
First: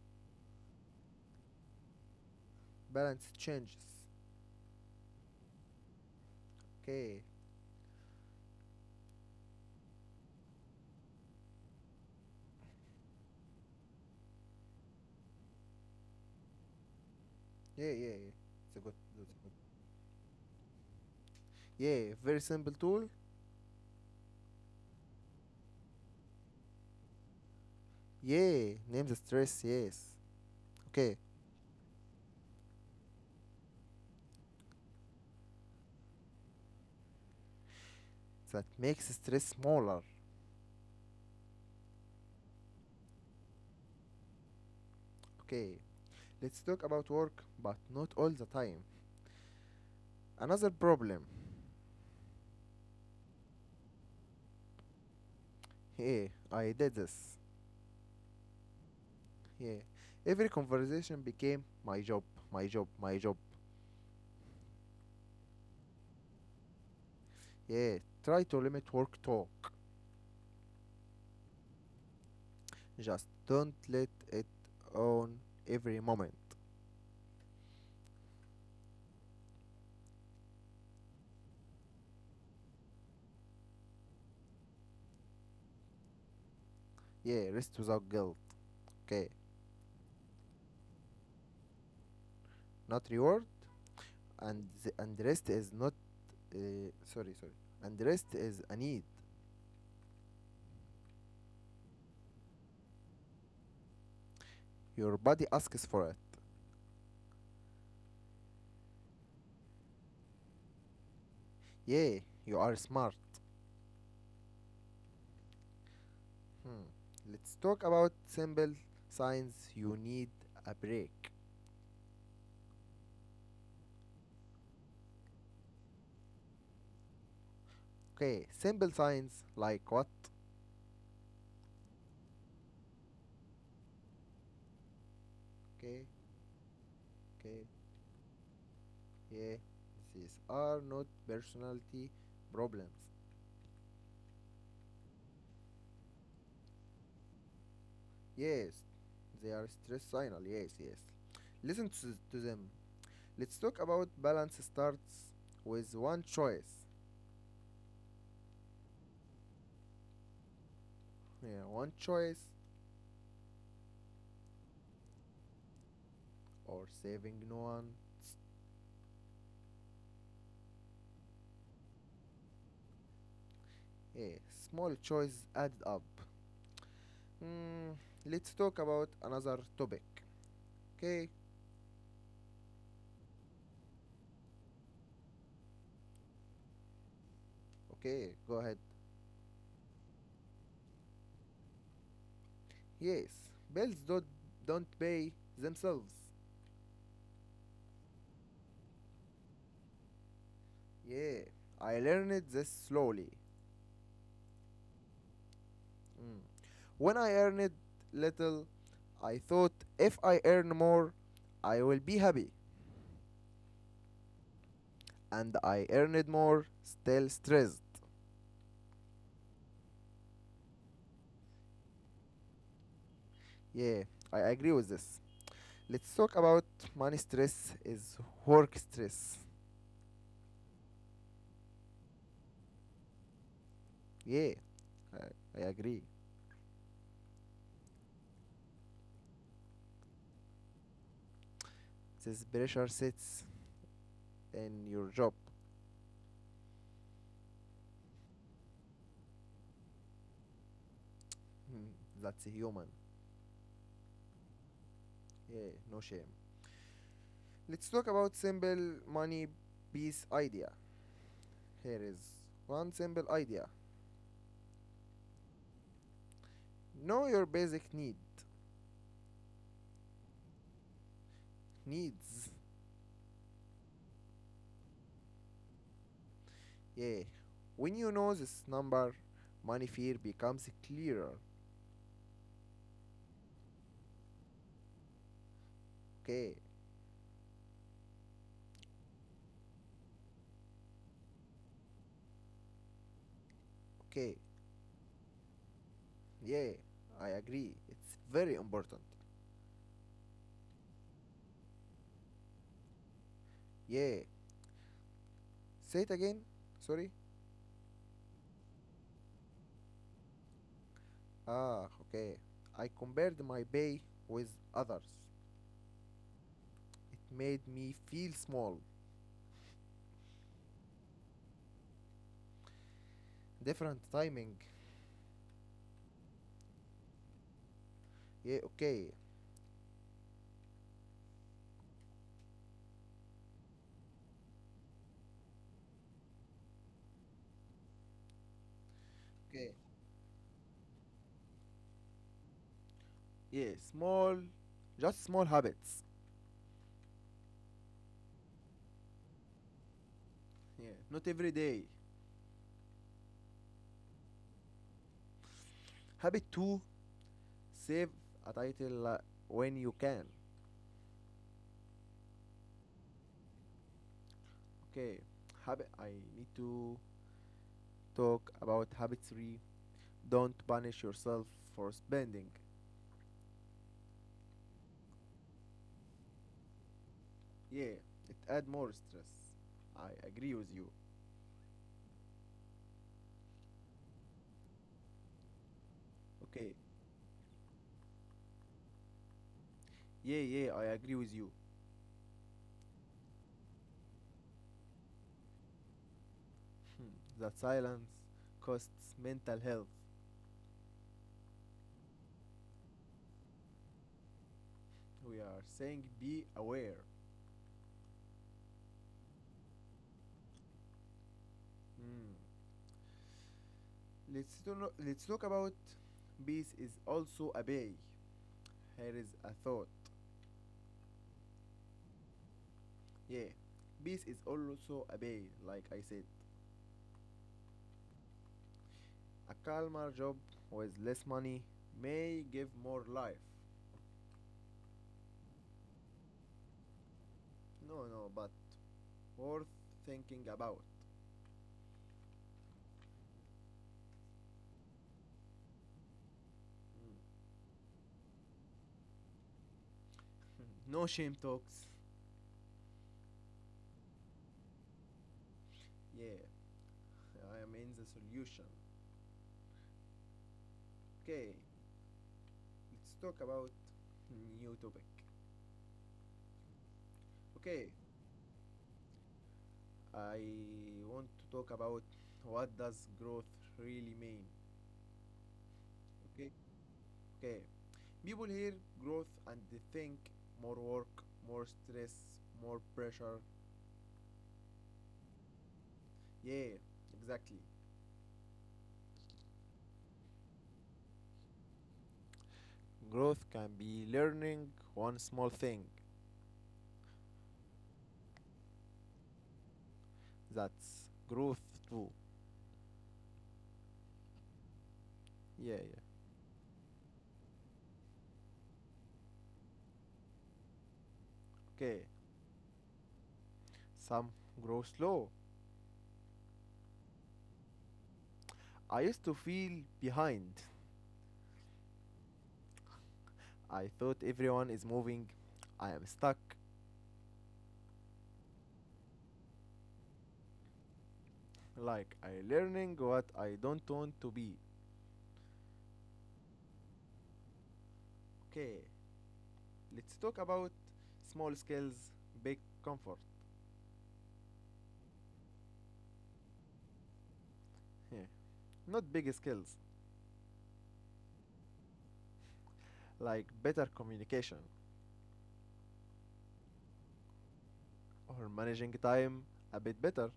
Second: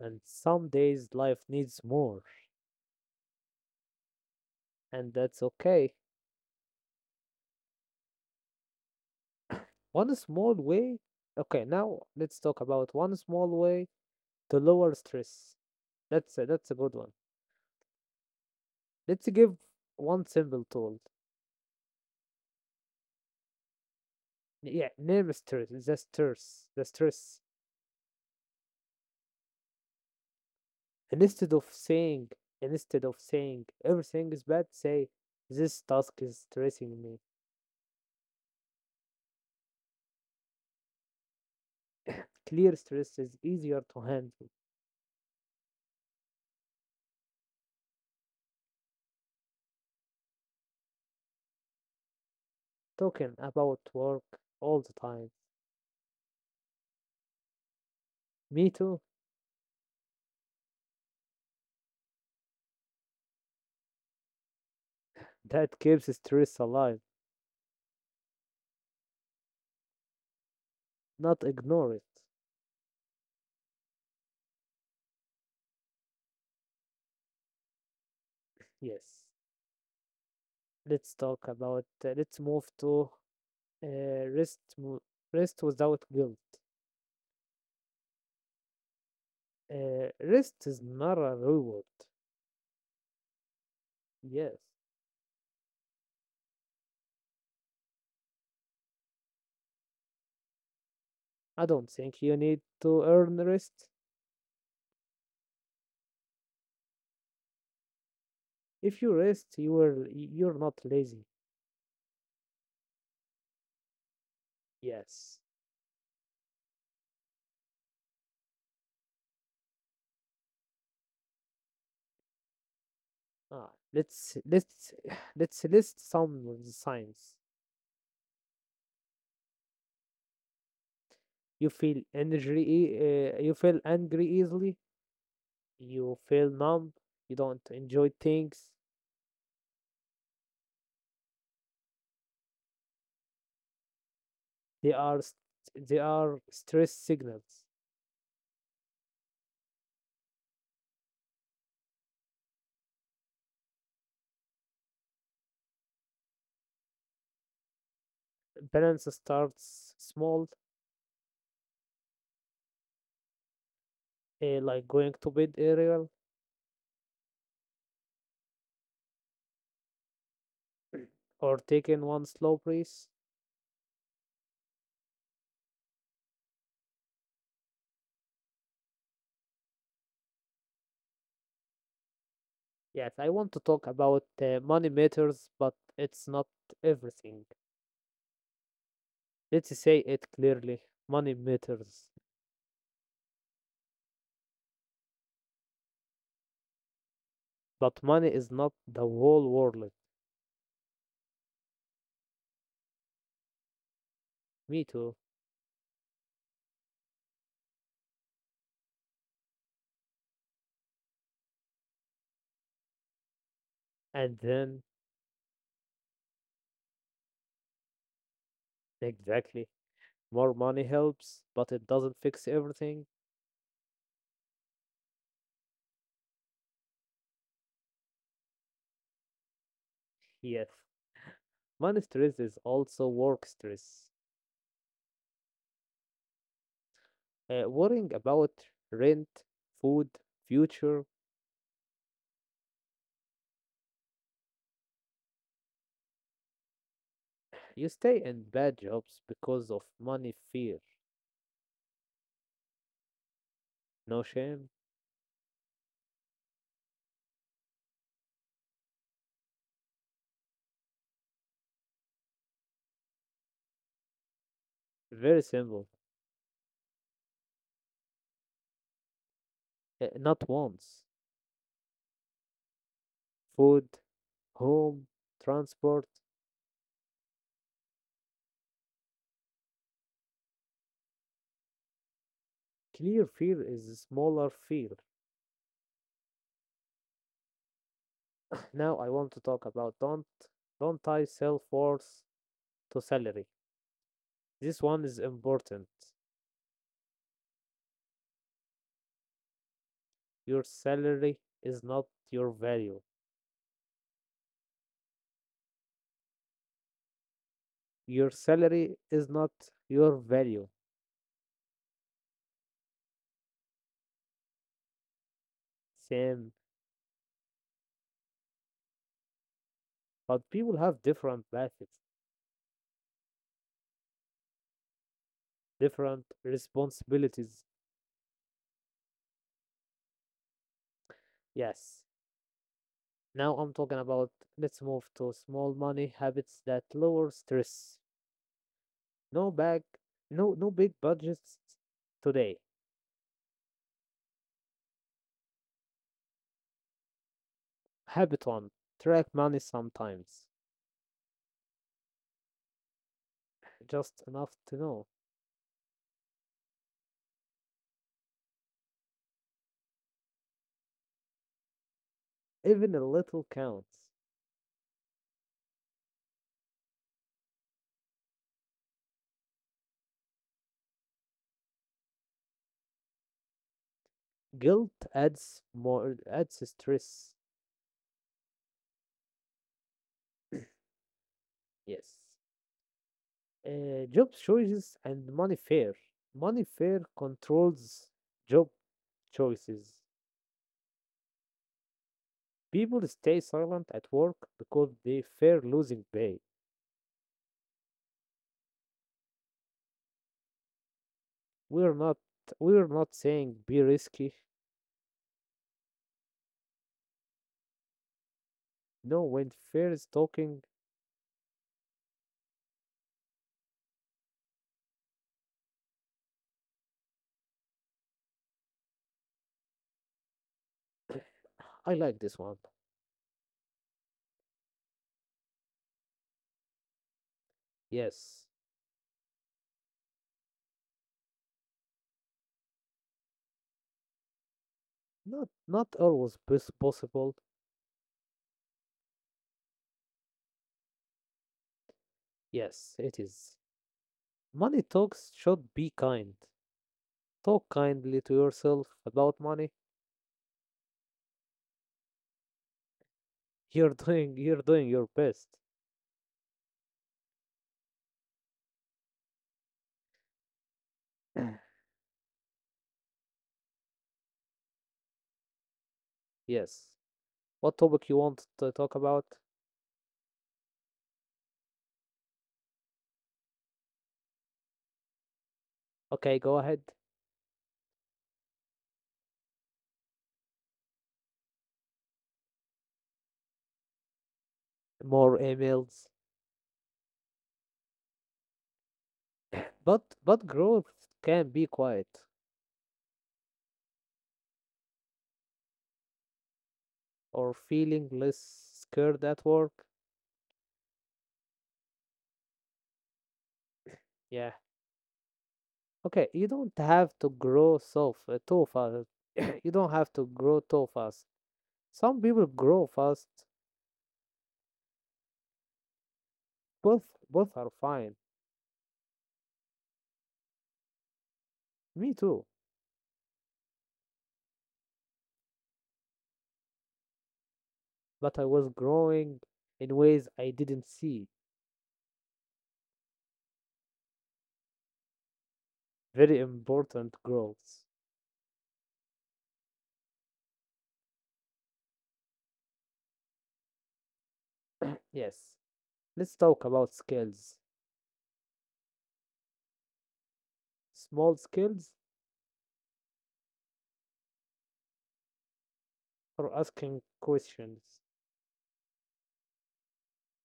[SPEAKER 2] And some days life needs more,
[SPEAKER 1] Balance changes.
[SPEAKER 2] and that's okay.
[SPEAKER 1] Okay.
[SPEAKER 2] One small way, okay, now let's talk about one small way to lower stress. That's a, good one.
[SPEAKER 1] Yeah, yeah, yeah. It's a good,
[SPEAKER 2] Let's
[SPEAKER 1] it's a good.
[SPEAKER 2] give one simple tool.
[SPEAKER 1] Yeah, very simple tool.
[SPEAKER 2] Yeah, name stress, the stress.
[SPEAKER 1] Yeah, name the stress. Yes. Okay,
[SPEAKER 2] Instead of saying instead of saying everything is bad, say this task is stressing me.
[SPEAKER 1] that makes stress smaller.
[SPEAKER 2] Clear stress is easier to handle.
[SPEAKER 1] Okay, let's talk about work, but not all the time. Another problem.
[SPEAKER 2] Talking about work all the time.
[SPEAKER 1] Yeah, I did this.
[SPEAKER 2] Me too.
[SPEAKER 1] Yeah. Every conversation became my job, my job, my job.
[SPEAKER 2] That keeps stress alive.
[SPEAKER 1] Yeah. Try to limit work talk.
[SPEAKER 2] Not ignore it.
[SPEAKER 1] Just don't let it own every moment.
[SPEAKER 2] Yes. Let's talk about let's move to uh, rest mo- rest without guilt.
[SPEAKER 1] Yeah. Rest without guilt. Okay.
[SPEAKER 2] Rest is not a reward.
[SPEAKER 1] Not reward.
[SPEAKER 2] Yes.
[SPEAKER 1] And the, and rest is not. Sorry, sorry. And rest is a need.
[SPEAKER 2] I don't think you need to earn rest.
[SPEAKER 1] Your body asks for it.
[SPEAKER 2] If you rest, you're not lazy.
[SPEAKER 1] Yeah. You are smart.
[SPEAKER 2] Yes.
[SPEAKER 1] Hmm. Let's talk about simple signs you need a break.
[SPEAKER 2] Ah, let's let's list some of the signs.
[SPEAKER 1] Okay. Simple signs like what?
[SPEAKER 2] You feel energy. You feel angry easily.
[SPEAKER 1] Okay.
[SPEAKER 2] You feel numb. You don't
[SPEAKER 1] Okay.
[SPEAKER 2] enjoy things.
[SPEAKER 1] Yeah, these are not personality problems.
[SPEAKER 2] They are s- they are stress signals.
[SPEAKER 1] Yes, they are stress signal. Yes, yes. Listen to them. Let's talk about balance starts with one choice.
[SPEAKER 2] Balance starts small,
[SPEAKER 1] Yeah, one choice
[SPEAKER 2] like going to bed earlier
[SPEAKER 1] or saving no one.
[SPEAKER 2] or taking one slow breath.
[SPEAKER 1] Yeah, small choice added up. Hmm, let's talk about another topic. Okay,
[SPEAKER 2] Yes, I want to talk about money matters, but it's not everything.
[SPEAKER 1] okay, go ahead.
[SPEAKER 2] Let's say it clearly: money matters,
[SPEAKER 1] Yes, bills don't pay themselves.
[SPEAKER 2] but money is not the whole world.
[SPEAKER 1] Yeah, I learned this slowly.
[SPEAKER 2] Me too.
[SPEAKER 1] Mm. When I earned little, I thought if I earn more, I will be happy.
[SPEAKER 2] And then,
[SPEAKER 1] And I earned more, still stressed.
[SPEAKER 2] exactly, more money helps, but it doesn't fix everything.
[SPEAKER 1] Yeah, I agree with this. Let's talk about money stress is work stress.
[SPEAKER 2] Yes, money stress is also work stress.
[SPEAKER 1] Yeah, I, I agree.
[SPEAKER 2] Worrying about rent, food, future.
[SPEAKER 1] This pressure sits in your job.
[SPEAKER 2] You stay in bad jobs because of money fear.
[SPEAKER 1] That's human.
[SPEAKER 2] No shame.
[SPEAKER 1] Yeah, no shame. Let's talk about simple money piece idea. Here is one simple idea.
[SPEAKER 2] Very simple.
[SPEAKER 1] Know your basic need.
[SPEAKER 2] Not once.
[SPEAKER 1] Needs.
[SPEAKER 2] Food, home, transport.
[SPEAKER 1] Yeah. When you know this number, money fear becomes clearer.
[SPEAKER 2] Clear fear is smaller fear.
[SPEAKER 1] Okay,
[SPEAKER 2] Now I want to talk about don't tie self worth to salary.
[SPEAKER 1] okay,
[SPEAKER 2] This one is important.
[SPEAKER 1] yeah, I agree. It's very important.
[SPEAKER 2] Your salary is not your value.
[SPEAKER 1] Yeah. Say it again. Sorry.
[SPEAKER 2] Your salary is not your value.
[SPEAKER 1] Ah, okay. I compared my pay with others.
[SPEAKER 2] Same,
[SPEAKER 1] It made me feel small.
[SPEAKER 2] but people have different paths,
[SPEAKER 1] Different timing.
[SPEAKER 2] different responsibilities.
[SPEAKER 1] Yeah, okay.
[SPEAKER 2] Yes. Now I'm talking about let's move to small money habits that lower stress. No
[SPEAKER 1] Okay.
[SPEAKER 2] bag, no big budgets today.
[SPEAKER 1] Yeah, small, just small habits.
[SPEAKER 2] Habit one, track money sometimes,
[SPEAKER 1] Yeah, not every day.
[SPEAKER 2] just enough to know.
[SPEAKER 1] Habit 2: save a title when you can.
[SPEAKER 2] Even a little counts.
[SPEAKER 1] Okay, habit. I need to talk about habit three. Don't punish yourself for spending.
[SPEAKER 2] Guilt adds more adds stress.
[SPEAKER 1] Yeah, it add more stress. I agree with you.
[SPEAKER 2] Yes. Job choices and money fear. Money
[SPEAKER 1] Okay,
[SPEAKER 2] fear controls job choices.
[SPEAKER 1] yeah, yeah, I agree with you.
[SPEAKER 2] People stay silent at work because they fear losing pay.
[SPEAKER 1] That silence costs mental health.
[SPEAKER 2] We're not we're not saying be risky.
[SPEAKER 1] We are saying be aware.
[SPEAKER 2] No, when fear is talking,
[SPEAKER 1] Hmm. No, let's talk about peace is also a bay. Here is a thought.
[SPEAKER 2] I like this one.
[SPEAKER 1] Yeah, peace is also a bay, like I said.
[SPEAKER 2] Yes.
[SPEAKER 1] A calmer job with less money may give more life.
[SPEAKER 2] Not not always pos- possible.
[SPEAKER 1] No, no, but worth thinking about.
[SPEAKER 2] Yes, it is. Money talks should be kind. Talk kindly to yourself about money.
[SPEAKER 1] No shame talks.
[SPEAKER 2] You're doing you're doing your best.
[SPEAKER 1] Yeah, I am in the solution. Okay, let's talk about new topic.
[SPEAKER 2] Yes. What
[SPEAKER 1] Okay,
[SPEAKER 2] topic you want to talk about?
[SPEAKER 1] I want to talk about what does growth really mean.
[SPEAKER 2] Okay,
[SPEAKER 1] Okay,
[SPEAKER 2] go ahead.
[SPEAKER 1] okay. People hear growth and they think more work, more stress, more pressure.
[SPEAKER 2] More emails.
[SPEAKER 1] Yeah, exactly.
[SPEAKER 2] But growth can be quiet
[SPEAKER 1] Growth can be learning one small thing.
[SPEAKER 2] or feeling less scared at work.
[SPEAKER 1] That's growth too.
[SPEAKER 2] Yeah.
[SPEAKER 1] Yeah, yeah.
[SPEAKER 2] Okay, you don't have to too fast. You don't have to grow too fast.
[SPEAKER 1] Okay.
[SPEAKER 2] Some people grow fast.
[SPEAKER 1] Some grow slow.
[SPEAKER 2] Both both are fine.
[SPEAKER 1] I used to feel behind.
[SPEAKER 2] Me too.
[SPEAKER 1] I thought everyone is moving. I am stuck.
[SPEAKER 2] But I was growing in ways I didn't see.
[SPEAKER 1] Like I learning what I don't want to be.
[SPEAKER 2] Very important growth.
[SPEAKER 1] Okay. Let's talk about small skills, big comfort.
[SPEAKER 2] Yes, let's talk about skills.
[SPEAKER 1] Yeah. Not big skills.
[SPEAKER 2] Small skills
[SPEAKER 1] Like better communication
[SPEAKER 2] for asking questions.
[SPEAKER 1] or managing time a bit better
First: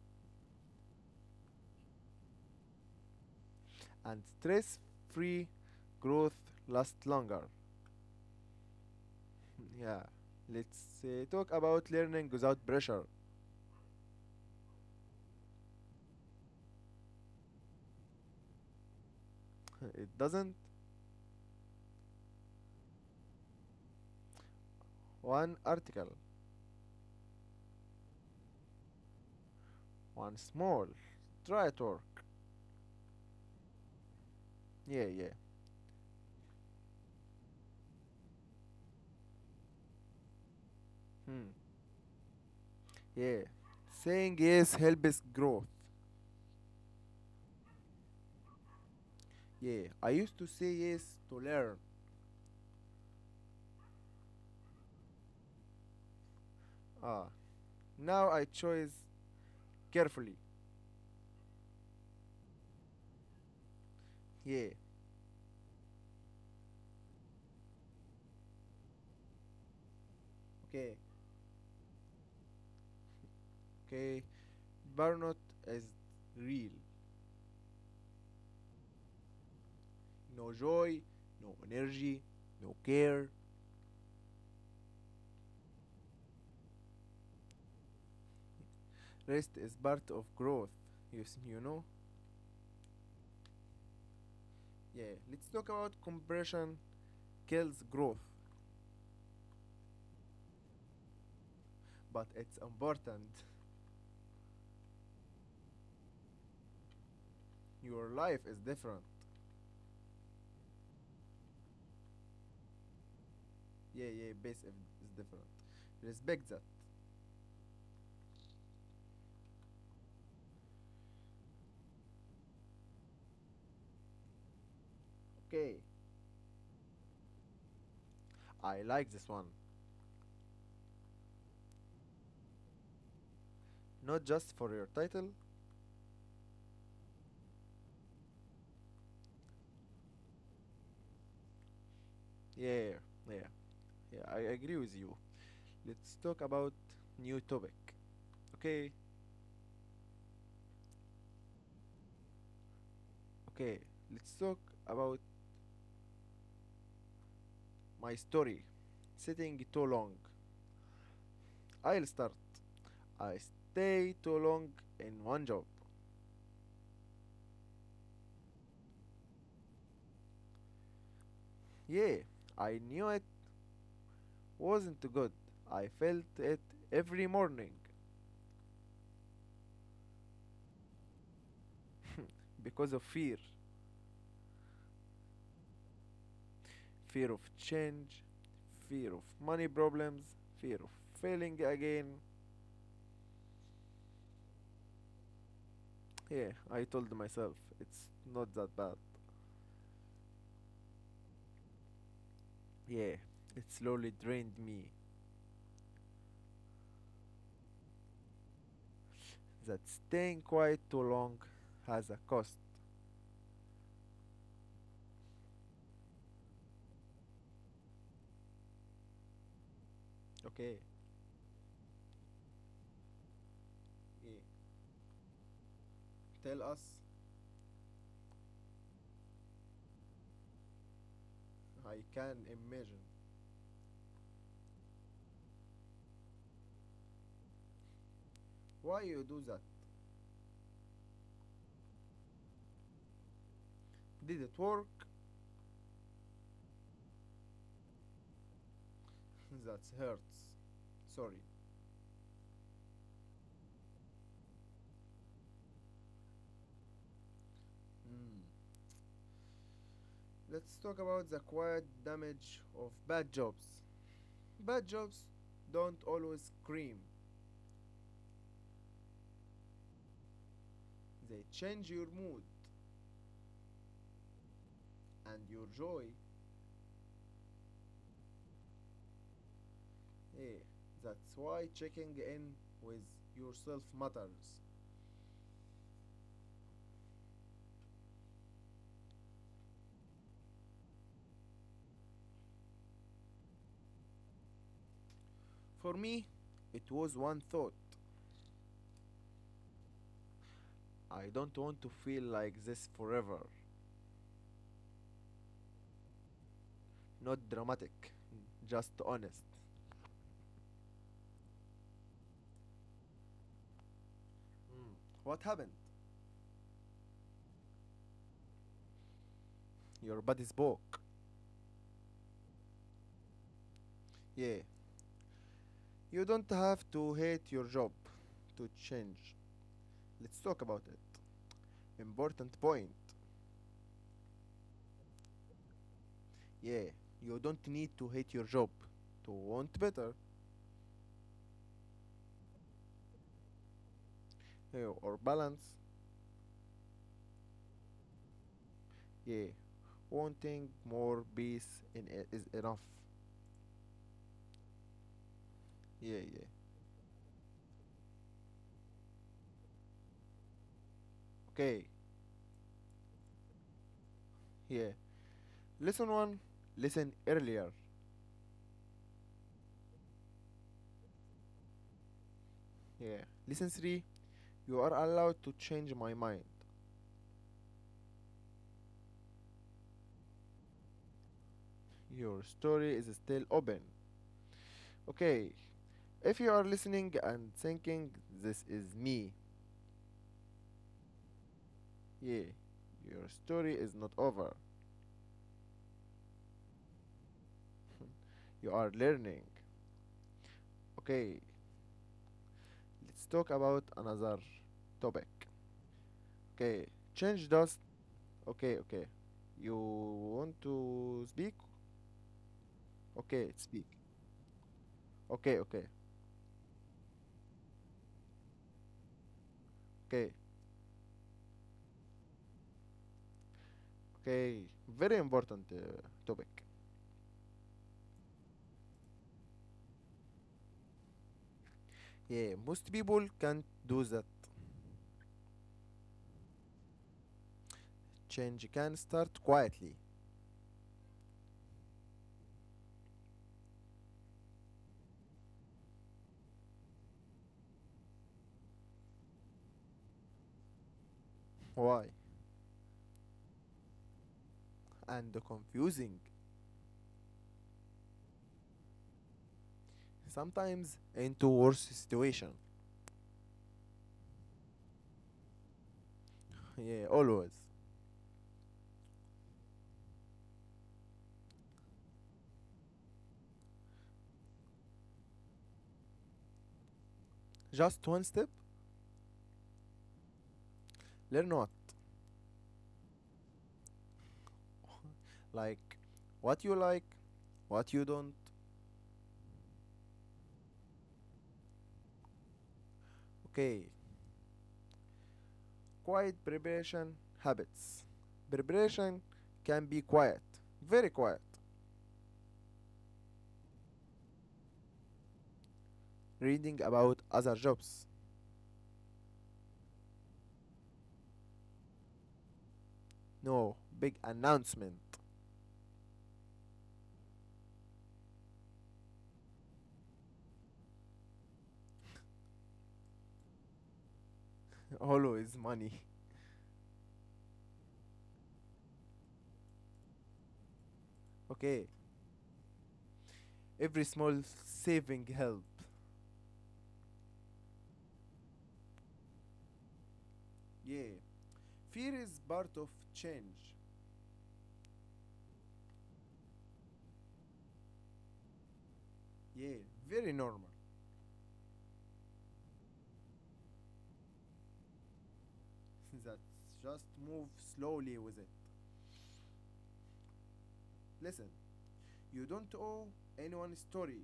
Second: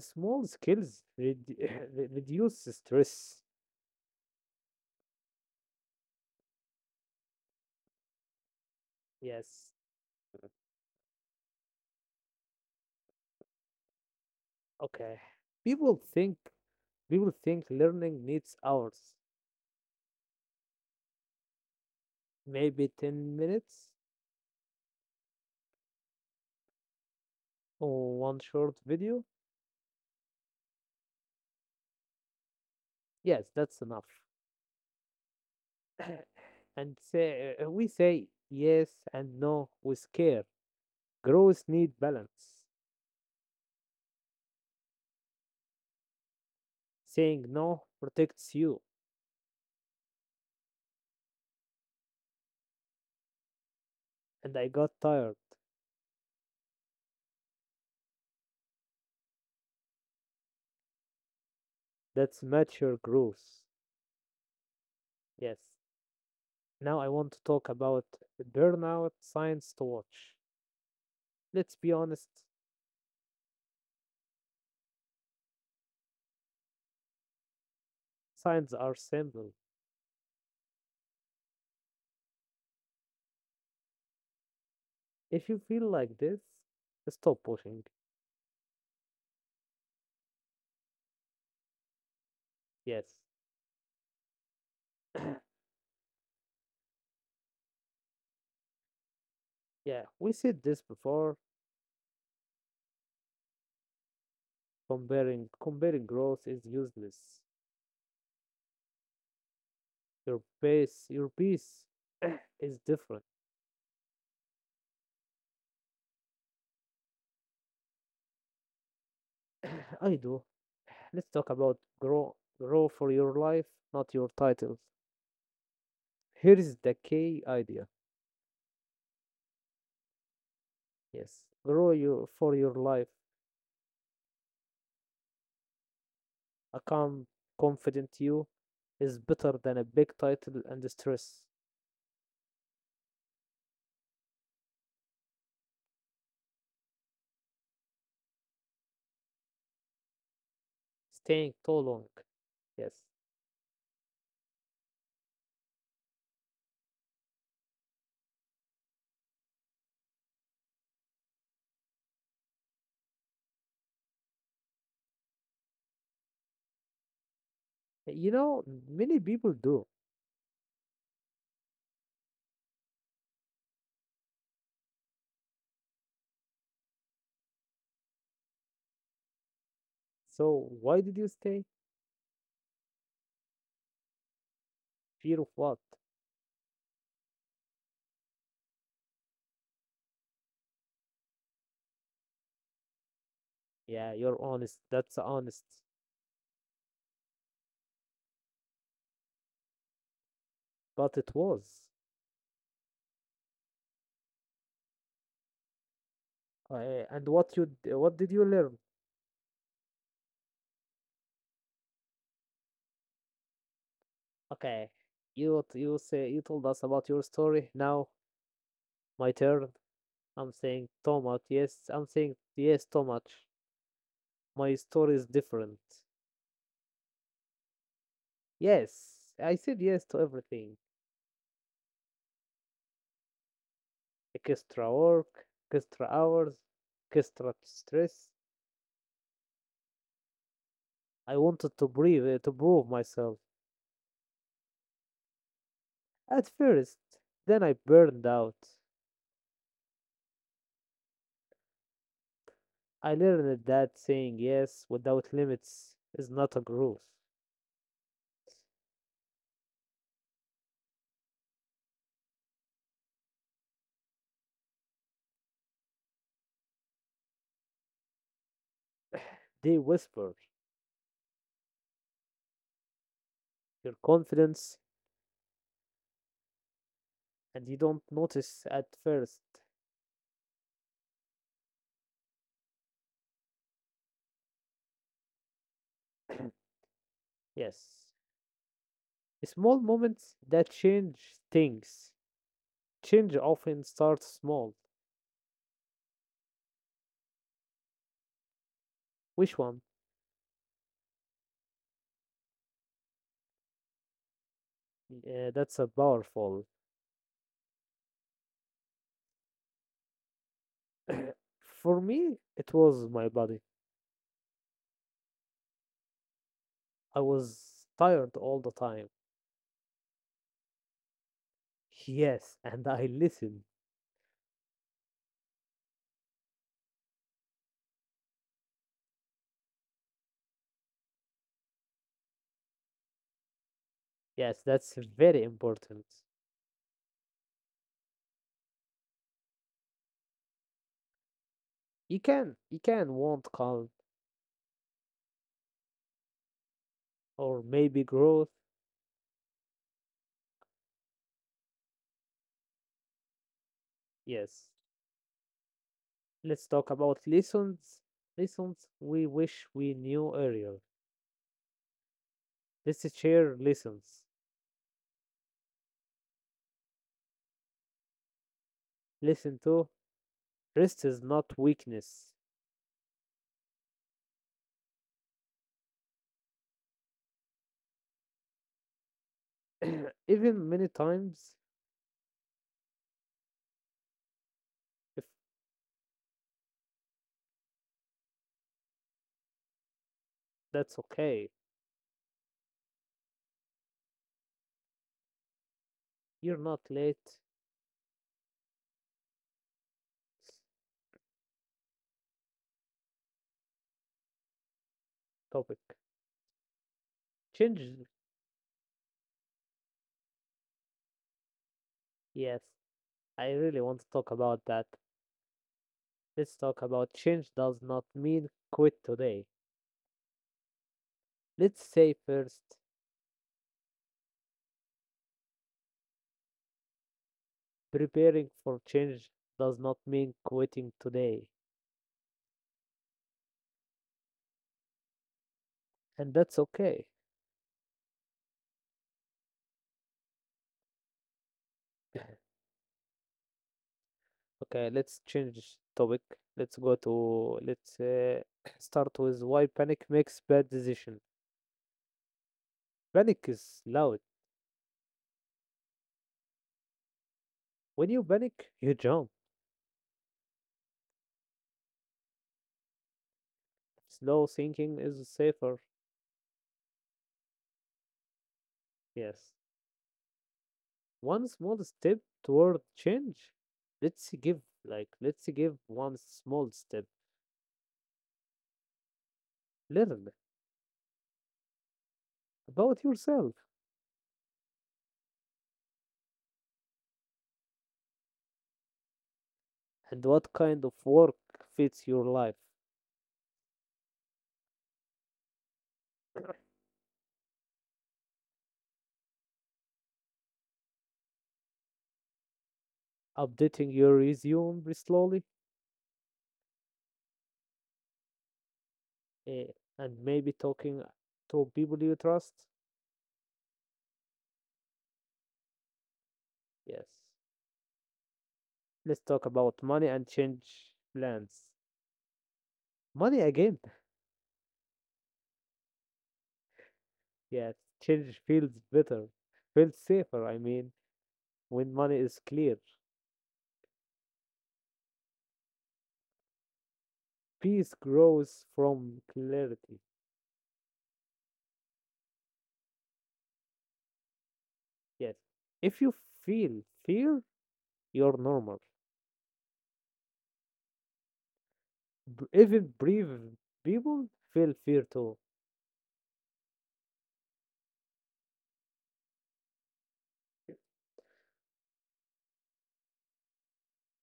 [SPEAKER 2] Small skills redu- re- reduce stress.
[SPEAKER 1] and stress-free growth lasts longer.
[SPEAKER 2] Yes,
[SPEAKER 1] Yeah, let's talk about learning without pressure.
[SPEAKER 2] okay. People think people think learning needs hours,
[SPEAKER 1] It doesn't
[SPEAKER 2] maybe 10 minutes
[SPEAKER 1] one article,
[SPEAKER 2] or one short video.
[SPEAKER 1] one small try at work.
[SPEAKER 2] Yes, that's enough.
[SPEAKER 1] Yeah, yeah.
[SPEAKER 2] And say, we say yes and no with care.
[SPEAKER 1] Hmm.
[SPEAKER 2] Growth need balance.
[SPEAKER 1] Yeah. Saying yes helps growth.
[SPEAKER 2] Saying no protects you,
[SPEAKER 1] Yeah, I used to say yes to learn.
[SPEAKER 2] and I got tired.
[SPEAKER 1] Ah, now I choose carefully.
[SPEAKER 2] That's mature growth.
[SPEAKER 1] Yeah.
[SPEAKER 2] Yes. Now I want to talk about burnout signs to watch.
[SPEAKER 1] Okay.
[SPEAKER 2] Let's be honest,
[SPEAKER 1] Okay. Burnout is real.
[SPEAKER 2] signs are simple.
[SPEAKER 1] No joy, no energy, no care.
[SPEAKER 2] If you feel like this, stop pushing.
[SPEAKER 1] Rest is part of growth, you, you know?
[SPEAKER 2] Yes.
[SPEAKER 1] Yeah, let's talk about compression kills growth,
[SPEAKER 2] Yeah, we said this before.
[SPEAKER 1] but it's important.
[SPEAKER 2] Comparing growth is useless.
[SPEAKER 1] Your life is different.
[SPEAKER 2] Your pace is different.
[SPEAKER 1] Yeah, yeah, base is different. Respect that.
[SPEAKER 2] I do. Let's talk about grow for your life, not your titles.
[SPEAKER 1] Okay,
[SPEAKER 2] Here is the key idea.
[SPEAKER 1] I like this one.
[SPEAKER 2] Yes. Grow you for your life.
[SPEAKER 1] Not just for your title.
[SPEAKER 2] A calm, confident you is better than a big title and stress.
[SPEAKER 1] Yeah, yeah, yeah, I agree with you. Let's talk about new topic. Okay,
[SPEAKER 2] Staying too long. Yes.
[SPEAKER 1] okay, let's talk about my story. Sitting too long. I'll start. I stayed too long in one job.
[SPEAKER 2] You know, many people do.
[SPEAKER 1] Yeah, I knew it wasn't good. I felt it every morning
[SPEAKER 2] So why did you stay?
[SPEAKER 1] because of fear,
[SPEAKER 2] Fear of what?
[SPEAKER 1] fear of change, fear of money problems, fear of failing again.
[SPEAKER 2] Yeah, you're honest. That's honest.
[SPEAKER 1] Yeah, I told myself it's not that bad.
[SPEAKER 2] But it was.
[SPEAKER 1] Yeah, it slowly drained me,
[SPEAKER 2] And what what did you learn?
[SPEAKER 1] that staying quiet too long has a cost.
[SPEAKER 2] Okay, you say you told us about your story. Now my turn. I'm
[SPEAKER 1] Okay,
[SPEAKER 2] saying too much. Yes, I'm saying yes too much.
[SPEAKER 1] yeah.
[SPEAKER 2] My story is different.
[SPEAKER 1] Tell us.
[SPEAKER 2] Yes, I said yes to everything.
[SPEAKER 1] I can imagine
[SPEAKER 2] Extra work, extra hours, extra stress.
[SPEAKER 1] why you do that.
[SPEAKER 2] I wanted to breathe, to prove myself.
[SPEAKER 1] Did it work?
[SPEAKER 2] At first, then I burned out.
[SPEAKER 1] That hurts. Sorry.
[SPEAKER 2] I learned that saying yes without limits is not a growth.
[SPEAKER 1] Mm. Let's talk about the quiet damage of bad jobs. Bad jobs don't always scream,
[SPEAKER 2] They whisper
[SPEAKER 1] they change your mood
[SPEAKER 2] your confidence
[SPEAKER 1] and your joy.
[SPEAKER 2] and you don't notice at first.
[SPEAKER 1] Eh, that's why checking in with yourself matters.
[SPEAKER 2] Yes. Small moments that change things. Change often starts small.
[SPEAKER 1] For me, it was one thought.
[SPEAKER 2] Which one?
[SPEAKER 1] I don't want to feel like this forever.
[SPEAKER 2] That's a powerful.
[SPEAKER 1] Not dramatic, just honest.
[SPEAKER 2] For me, it was my body.
[SPEAKER 1] Mm. What happened?
[SPEAKER 2] I was tired all the time.
[SPEAKER 1] Your body spoke.
[SPEAKER 2] Yes, and I listened.
[SPEAKER 1] Yeah, you don't have to hate your job to change. Let's talk about it. Important point.
[SPEAKER 2] Yes, that's very important.
[SPEAKER 1] Yeah, you don't need to hate your job to want better,
[SPEAKER 2] You can want calm
[SPEAKER 1] yeah, or balance.
[SPEAKER 2] or maybe growth.
[SPEAKER 1] Yeah, wanting more peace in is enough.
[SPEAKER 2] Yes.
[SPEAKER 1] Yeah, yeah.
[SPEAKER 2] Let's talk about lessons. Lessons we wish we knew earlier.
[SPEAKER 1] Okay,
[SPEAKER 2] Let's share lessons.
[SPEAKER 1] yeah. Lesson 1, listen earlier.
[SPEAKER 2] Listen to rest is not weakness.
[SPEAKER 1] Yeah. Lesson 3, you are allowed to change my mind.
[SPEAKER 2] Even many times,
[SPEAKER 1] Your story is still open.
[SPEAKER 2] if
[SPEAKER 1] Okay, if you are listening and thinking, this is me.
[SPEAKER 2] that's okay,
[SPEAKER 1] Yeah, your story is not over.
[SPEAKER 2] you're not late.
[SPEAKER 1] You are learning. Okay, let's talk about another topic.
[SPEAKER 2] Topic
[SPEAKER 1] Okay, change dust.
[SPEAKER 2] change.
[SPEAKER 1] Okay, okay. You want to speak?
[SPEAKER 2] Yes, I
[SPEAKER 1] Okay,
[SPEAKER 2] really
[SPEAKER 1] speak.
[SPEAKER 2] want to talk about that.
[SPEAKER 1] Okay, okay,
[SPEAKER 2] Let's talk about change does not mean quit today.
[SPEAKER 1] okay,
[SPEAKER 2] Let's say first,
[SPEAKER 1] okay. Very important topic.
[SPEAKER 2] preparing for change does not mean quitting today,
[SPEAKER 1] Yeah, most people can't do that.
[SPEAKER 2] and that's okay.
[SPEAKER 1] Change can start quietly.
[SPEAKER 2] Okay, let's change topic. Let's go to let's start with why panic makes bad decision.
[SPEAKER 1] Why?
[SPEAKER 2] Panic is loud.
[SPEAKER 1] And confusing.
[SPEAKER 2] When you panic, you jump.
[SPEAKER 1] Sometimes into worse situation.
[SPEAKER 2] Slow thinking is safer.
[SPEAKER 1] Yeah, always.
[SPEAKER 2] Yes. One small step toward change. Let's give let's give one small step.
[SPEAKER 1] Just one step.
[SPEAKER 2] Learn
[SPEAKER 1] Learn what?
[SPEAKER 2] about yourself
[SPEAKER 1] Like what you like, what you don't.
[SPEAKER 2] and what kind of work fits your life.
[SPEAKER 1] Okay, quiet preparation habits. Preparation can be quiet, very quiet.
[SPEAKER 2] Updating your resume slowly,
[SPEAKER 1] Reading about other jobs.
[SPEAKER 2] eh, and maybe talking to people you trust.
[SPEAKER 1] No, big announcement.
[SPEAKER 2] Yes. Let's talk about money and change plans. Money again.
[SPEAKER 1] Always money.
[SPEAKER 2] Yes. Change feels better. Feels safer, I mean.
[SPEAKER 1] Okay,
[SPEAKER 2] When money is clear,
[SPEAKER 1] every small saving help.
[SPEAKER 2] peace grows from clarity.
[SPEAKER 1] Yeah, fear is part of change.
[SPEAKER 2] Yes. If you feel fear, you're normal.
[SPEAKER 1] Yeah, very normal.
[SPEAKER 2] Even brave people feel fear too.
[SPEAKER 1] That's just move slowly with it. Listen, you don't owe anyone story.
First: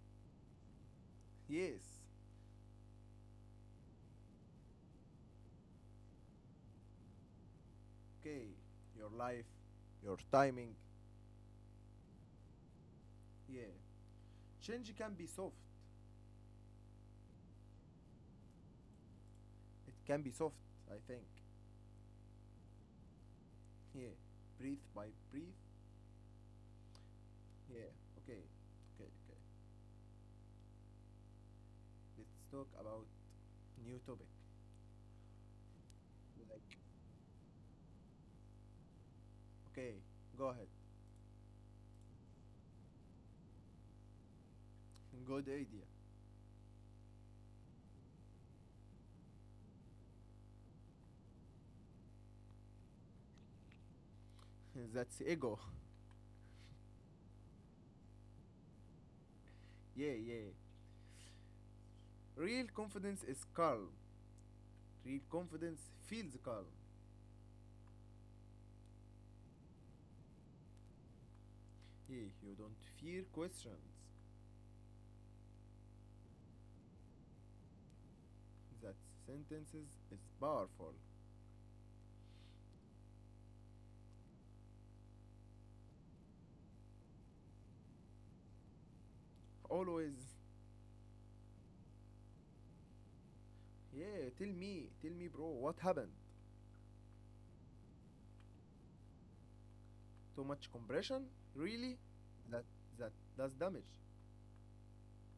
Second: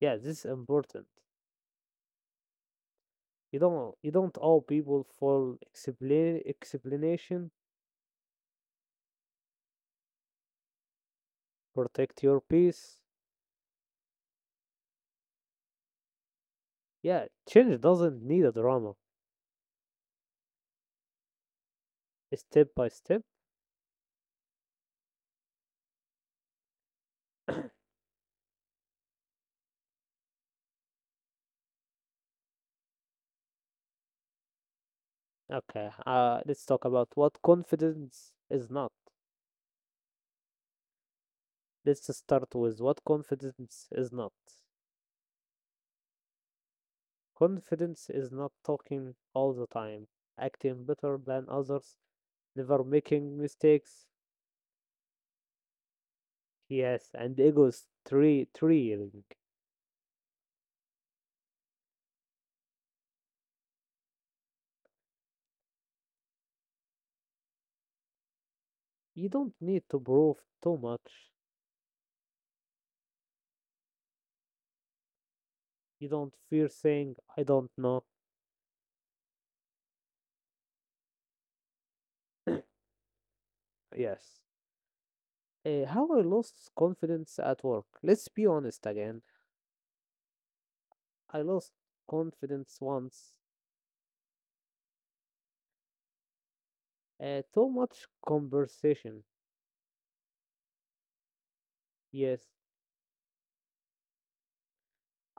[SPEAKER 2] Yeah, this is important.
[SPEAKER 1] Yes,
[SPEAKER 2] You don't owe people for explanation.
[SPEAKER 1] okay, your life, your timing.
[SPEAKER 2] Protect your peace.
[SPEAKER 1] Yeah. Change can be soft.
[SPEAKER 2] Yeah, change doesn't need a drama.
[SPEAKER 1] It can be soft, I think.
[SPEAKER 2] Step by step.
[SPEAKER 1] Yeah. Breathe by breathe. Yeah. Okay. Okay. Okay. Let's talk about new topic.
[SPEAKER 2] Okay, let's
[SPEAKER 1] Like,
[SPEAKER 2] talk about what confidence is not.
[SPEAKER 1] okay, go ahead.
[SPEAKER 2] Let's start with what confidence is not.
[SPEAKER 1] Good idea.
[SPEAKER 2] Confidence is not talking all the time, acting better than others, never making mistakes.
[SPEAKER 1] That's ego.
[SPEAKER 2] Yes, and ego is three thrilling.
[SPEAKER 1] Yeah, yeah. Real confidence is calm. Real confidence feels calm.
[SPEAKER 2] You don't need to prove too much.
[SPEAKER 1] Yeah, you don't fear questions.
[SPEAKER 2] You don't fear saying I don't know.
[SPEAKER 1] That sentences is powerful.
[SPEAKER 2] Yes. How I lost confidence at work. Let's be honest again.
[SPEAKER 1] Always.
[SPEAKER 2] I lost confidence once.
[SPEAKER 1] Yeah, tell me, bro, what happened?
[SPEAKER 2] Too much conversation.
[SPEAKER 1] Too much compression? Really?
[SPEAKER 2] Yes,
[SPEAKER 1] That that does damage.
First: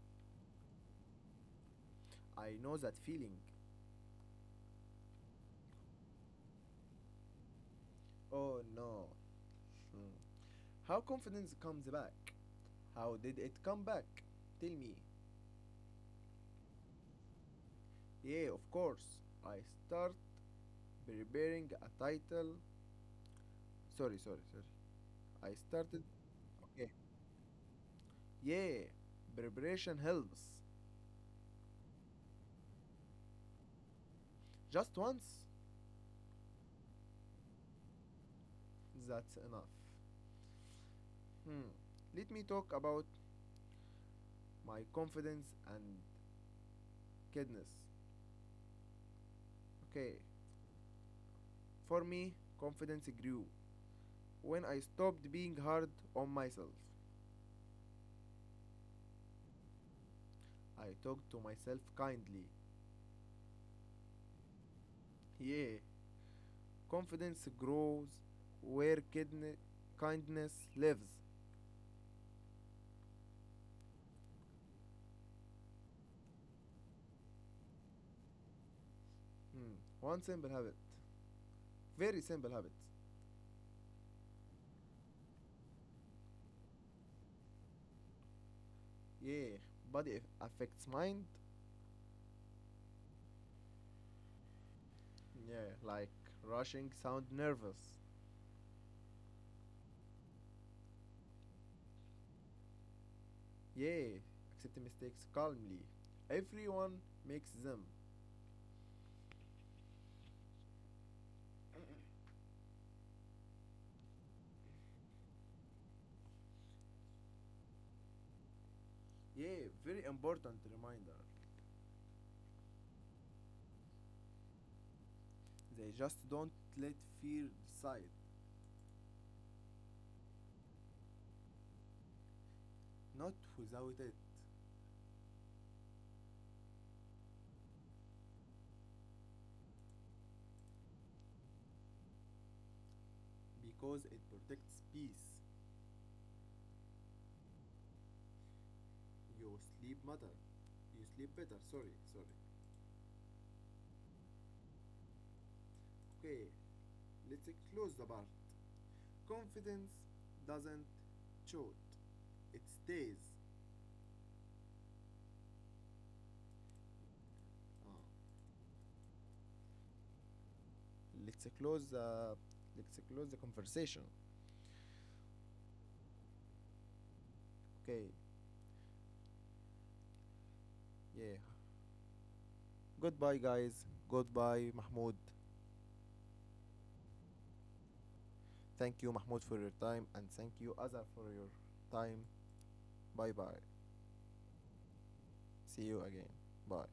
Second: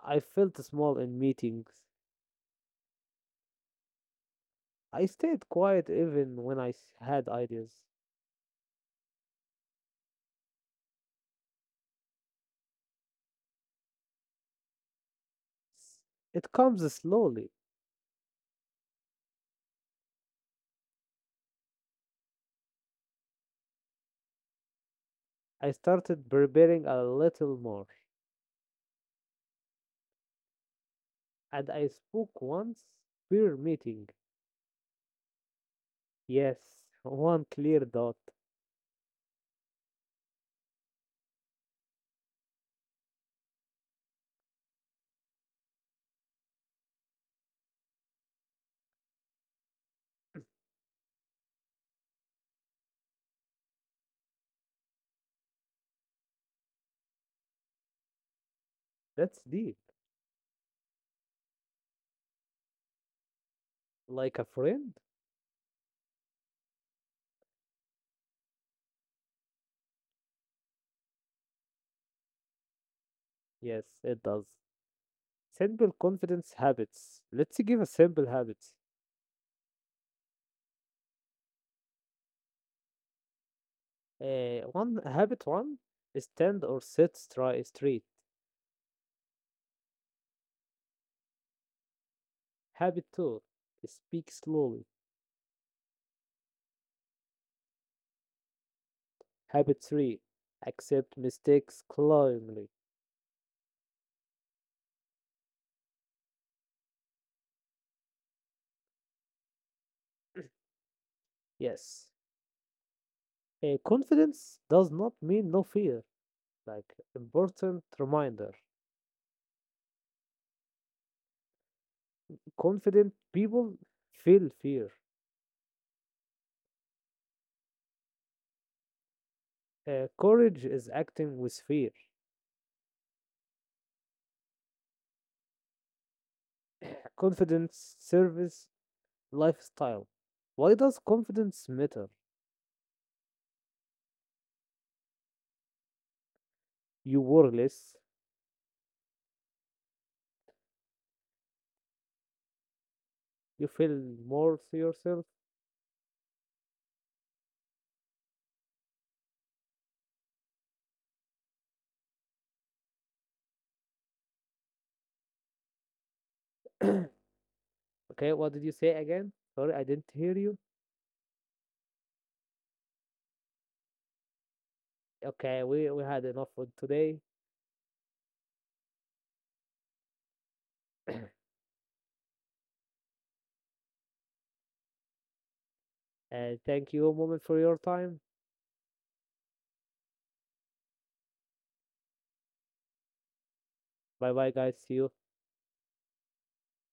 [SPEAKER 2] I felt small in meetings.
[SPEAKER 1] I know that feeling.
[SPEAKER 2] I stayed quiet even when had ideas.
[SPEAKER 1] Oh no. Mm. How confidence comes back? How did it come back? Tell me.
[SPEAKER 2] It comes slowly.
[SPEAKER 1] Yeah, of course. I start preparing a title. Sorry, sorry, sorry. I
[SPEAKER 2] I
[SPEAKER 1] started.
[SPEAKER 2] started preparing
[SPEAKER 1] Okay.
[SPEAKER 2] a little more,
[SPEAKER 1] Yeah, preparation helps.
[SPEAKER 2] and I spoke once per meeting.
[SPEAKER 1] Just once.
[SPEAKER 2] Yes, one clear dot.
[SPEAKER 1] That's enough. Hmm. Let me talk about my confidence and kindness. Okay. For me, confidence grew when I stopped being hard on myself.
[SPEAKER 2] That's deep.
[SPEAKER 1] I talked to myself kindly.
[SPEAKER 2] Like a friend?
[SPEAKER 1] Yeah. Confidence grows where kindness lives.
[SPEAKER 2] Yes, it does. Simple confidence habits. Let's give a simple habit.
[SPEAKER 1] Hmm. One simple habit. Very simple habit.
[SPEAKER 2] One is stand or straight.
[SPEAKER 1] Yeah. Body affects mind.
[SPEAKER 2] Habit two, speak slowly.
[SPEAKER 1] Yeah. Like rushing sound nervous.
[SPEAKER 2] Habit three, accept mistakes calmly.
[SPEAKER 1] Yeah. Accept mistakes calmly. Everyone makes them.
[SPEAKER 2] Yes. Confidence does not mean no fear. Like, important reminder.
[SPEAKER 1] Yeah, very important reminder.
[SPEAKER 2] Confident people feel fear.
[SPEAKER 1] They just don't let fear decide.
[SPEAKER 2] Courage is acting with fear.
[SPEAKER 1] Not without it,
[SPEAKER 2] Confidence, service, lifestyle. Why does confidence matter?
[SPEAKER 1] because it protects peace.
[SPEAKER 2] You work less,
[SPEAKER 1] Your sleep matter. You sleep better. Sorry, sorry.
[SPEAKER 2] you feel more to yourself.
[SPEAKER 1] Okay, let's close the part. Confidence doesn't shoot. It stays.
[SPEAKER 2] Okay,
[SPEAKER 1] Ah.
[SPEAKER 2] what did you say again? Sorry, I didn't hear you.
[SPEAKER 1] Let's close the conversation.
[SPEAKER 2] Okay, we had enough for today.
[SPEAKER 1] Okay. Yeah. Goodbye guys. Goodbye Mahmoud.
[SPEAKER 2] And thank you, moment, for your time.
[SPEAKER 1] Thank you, Mahmoud, for your time, and thank you, Azar, for your time. Bye bye.
[SPEAKER 2] Bye bye, guys. See you.
[SPEAKER 1] See you again. Bye.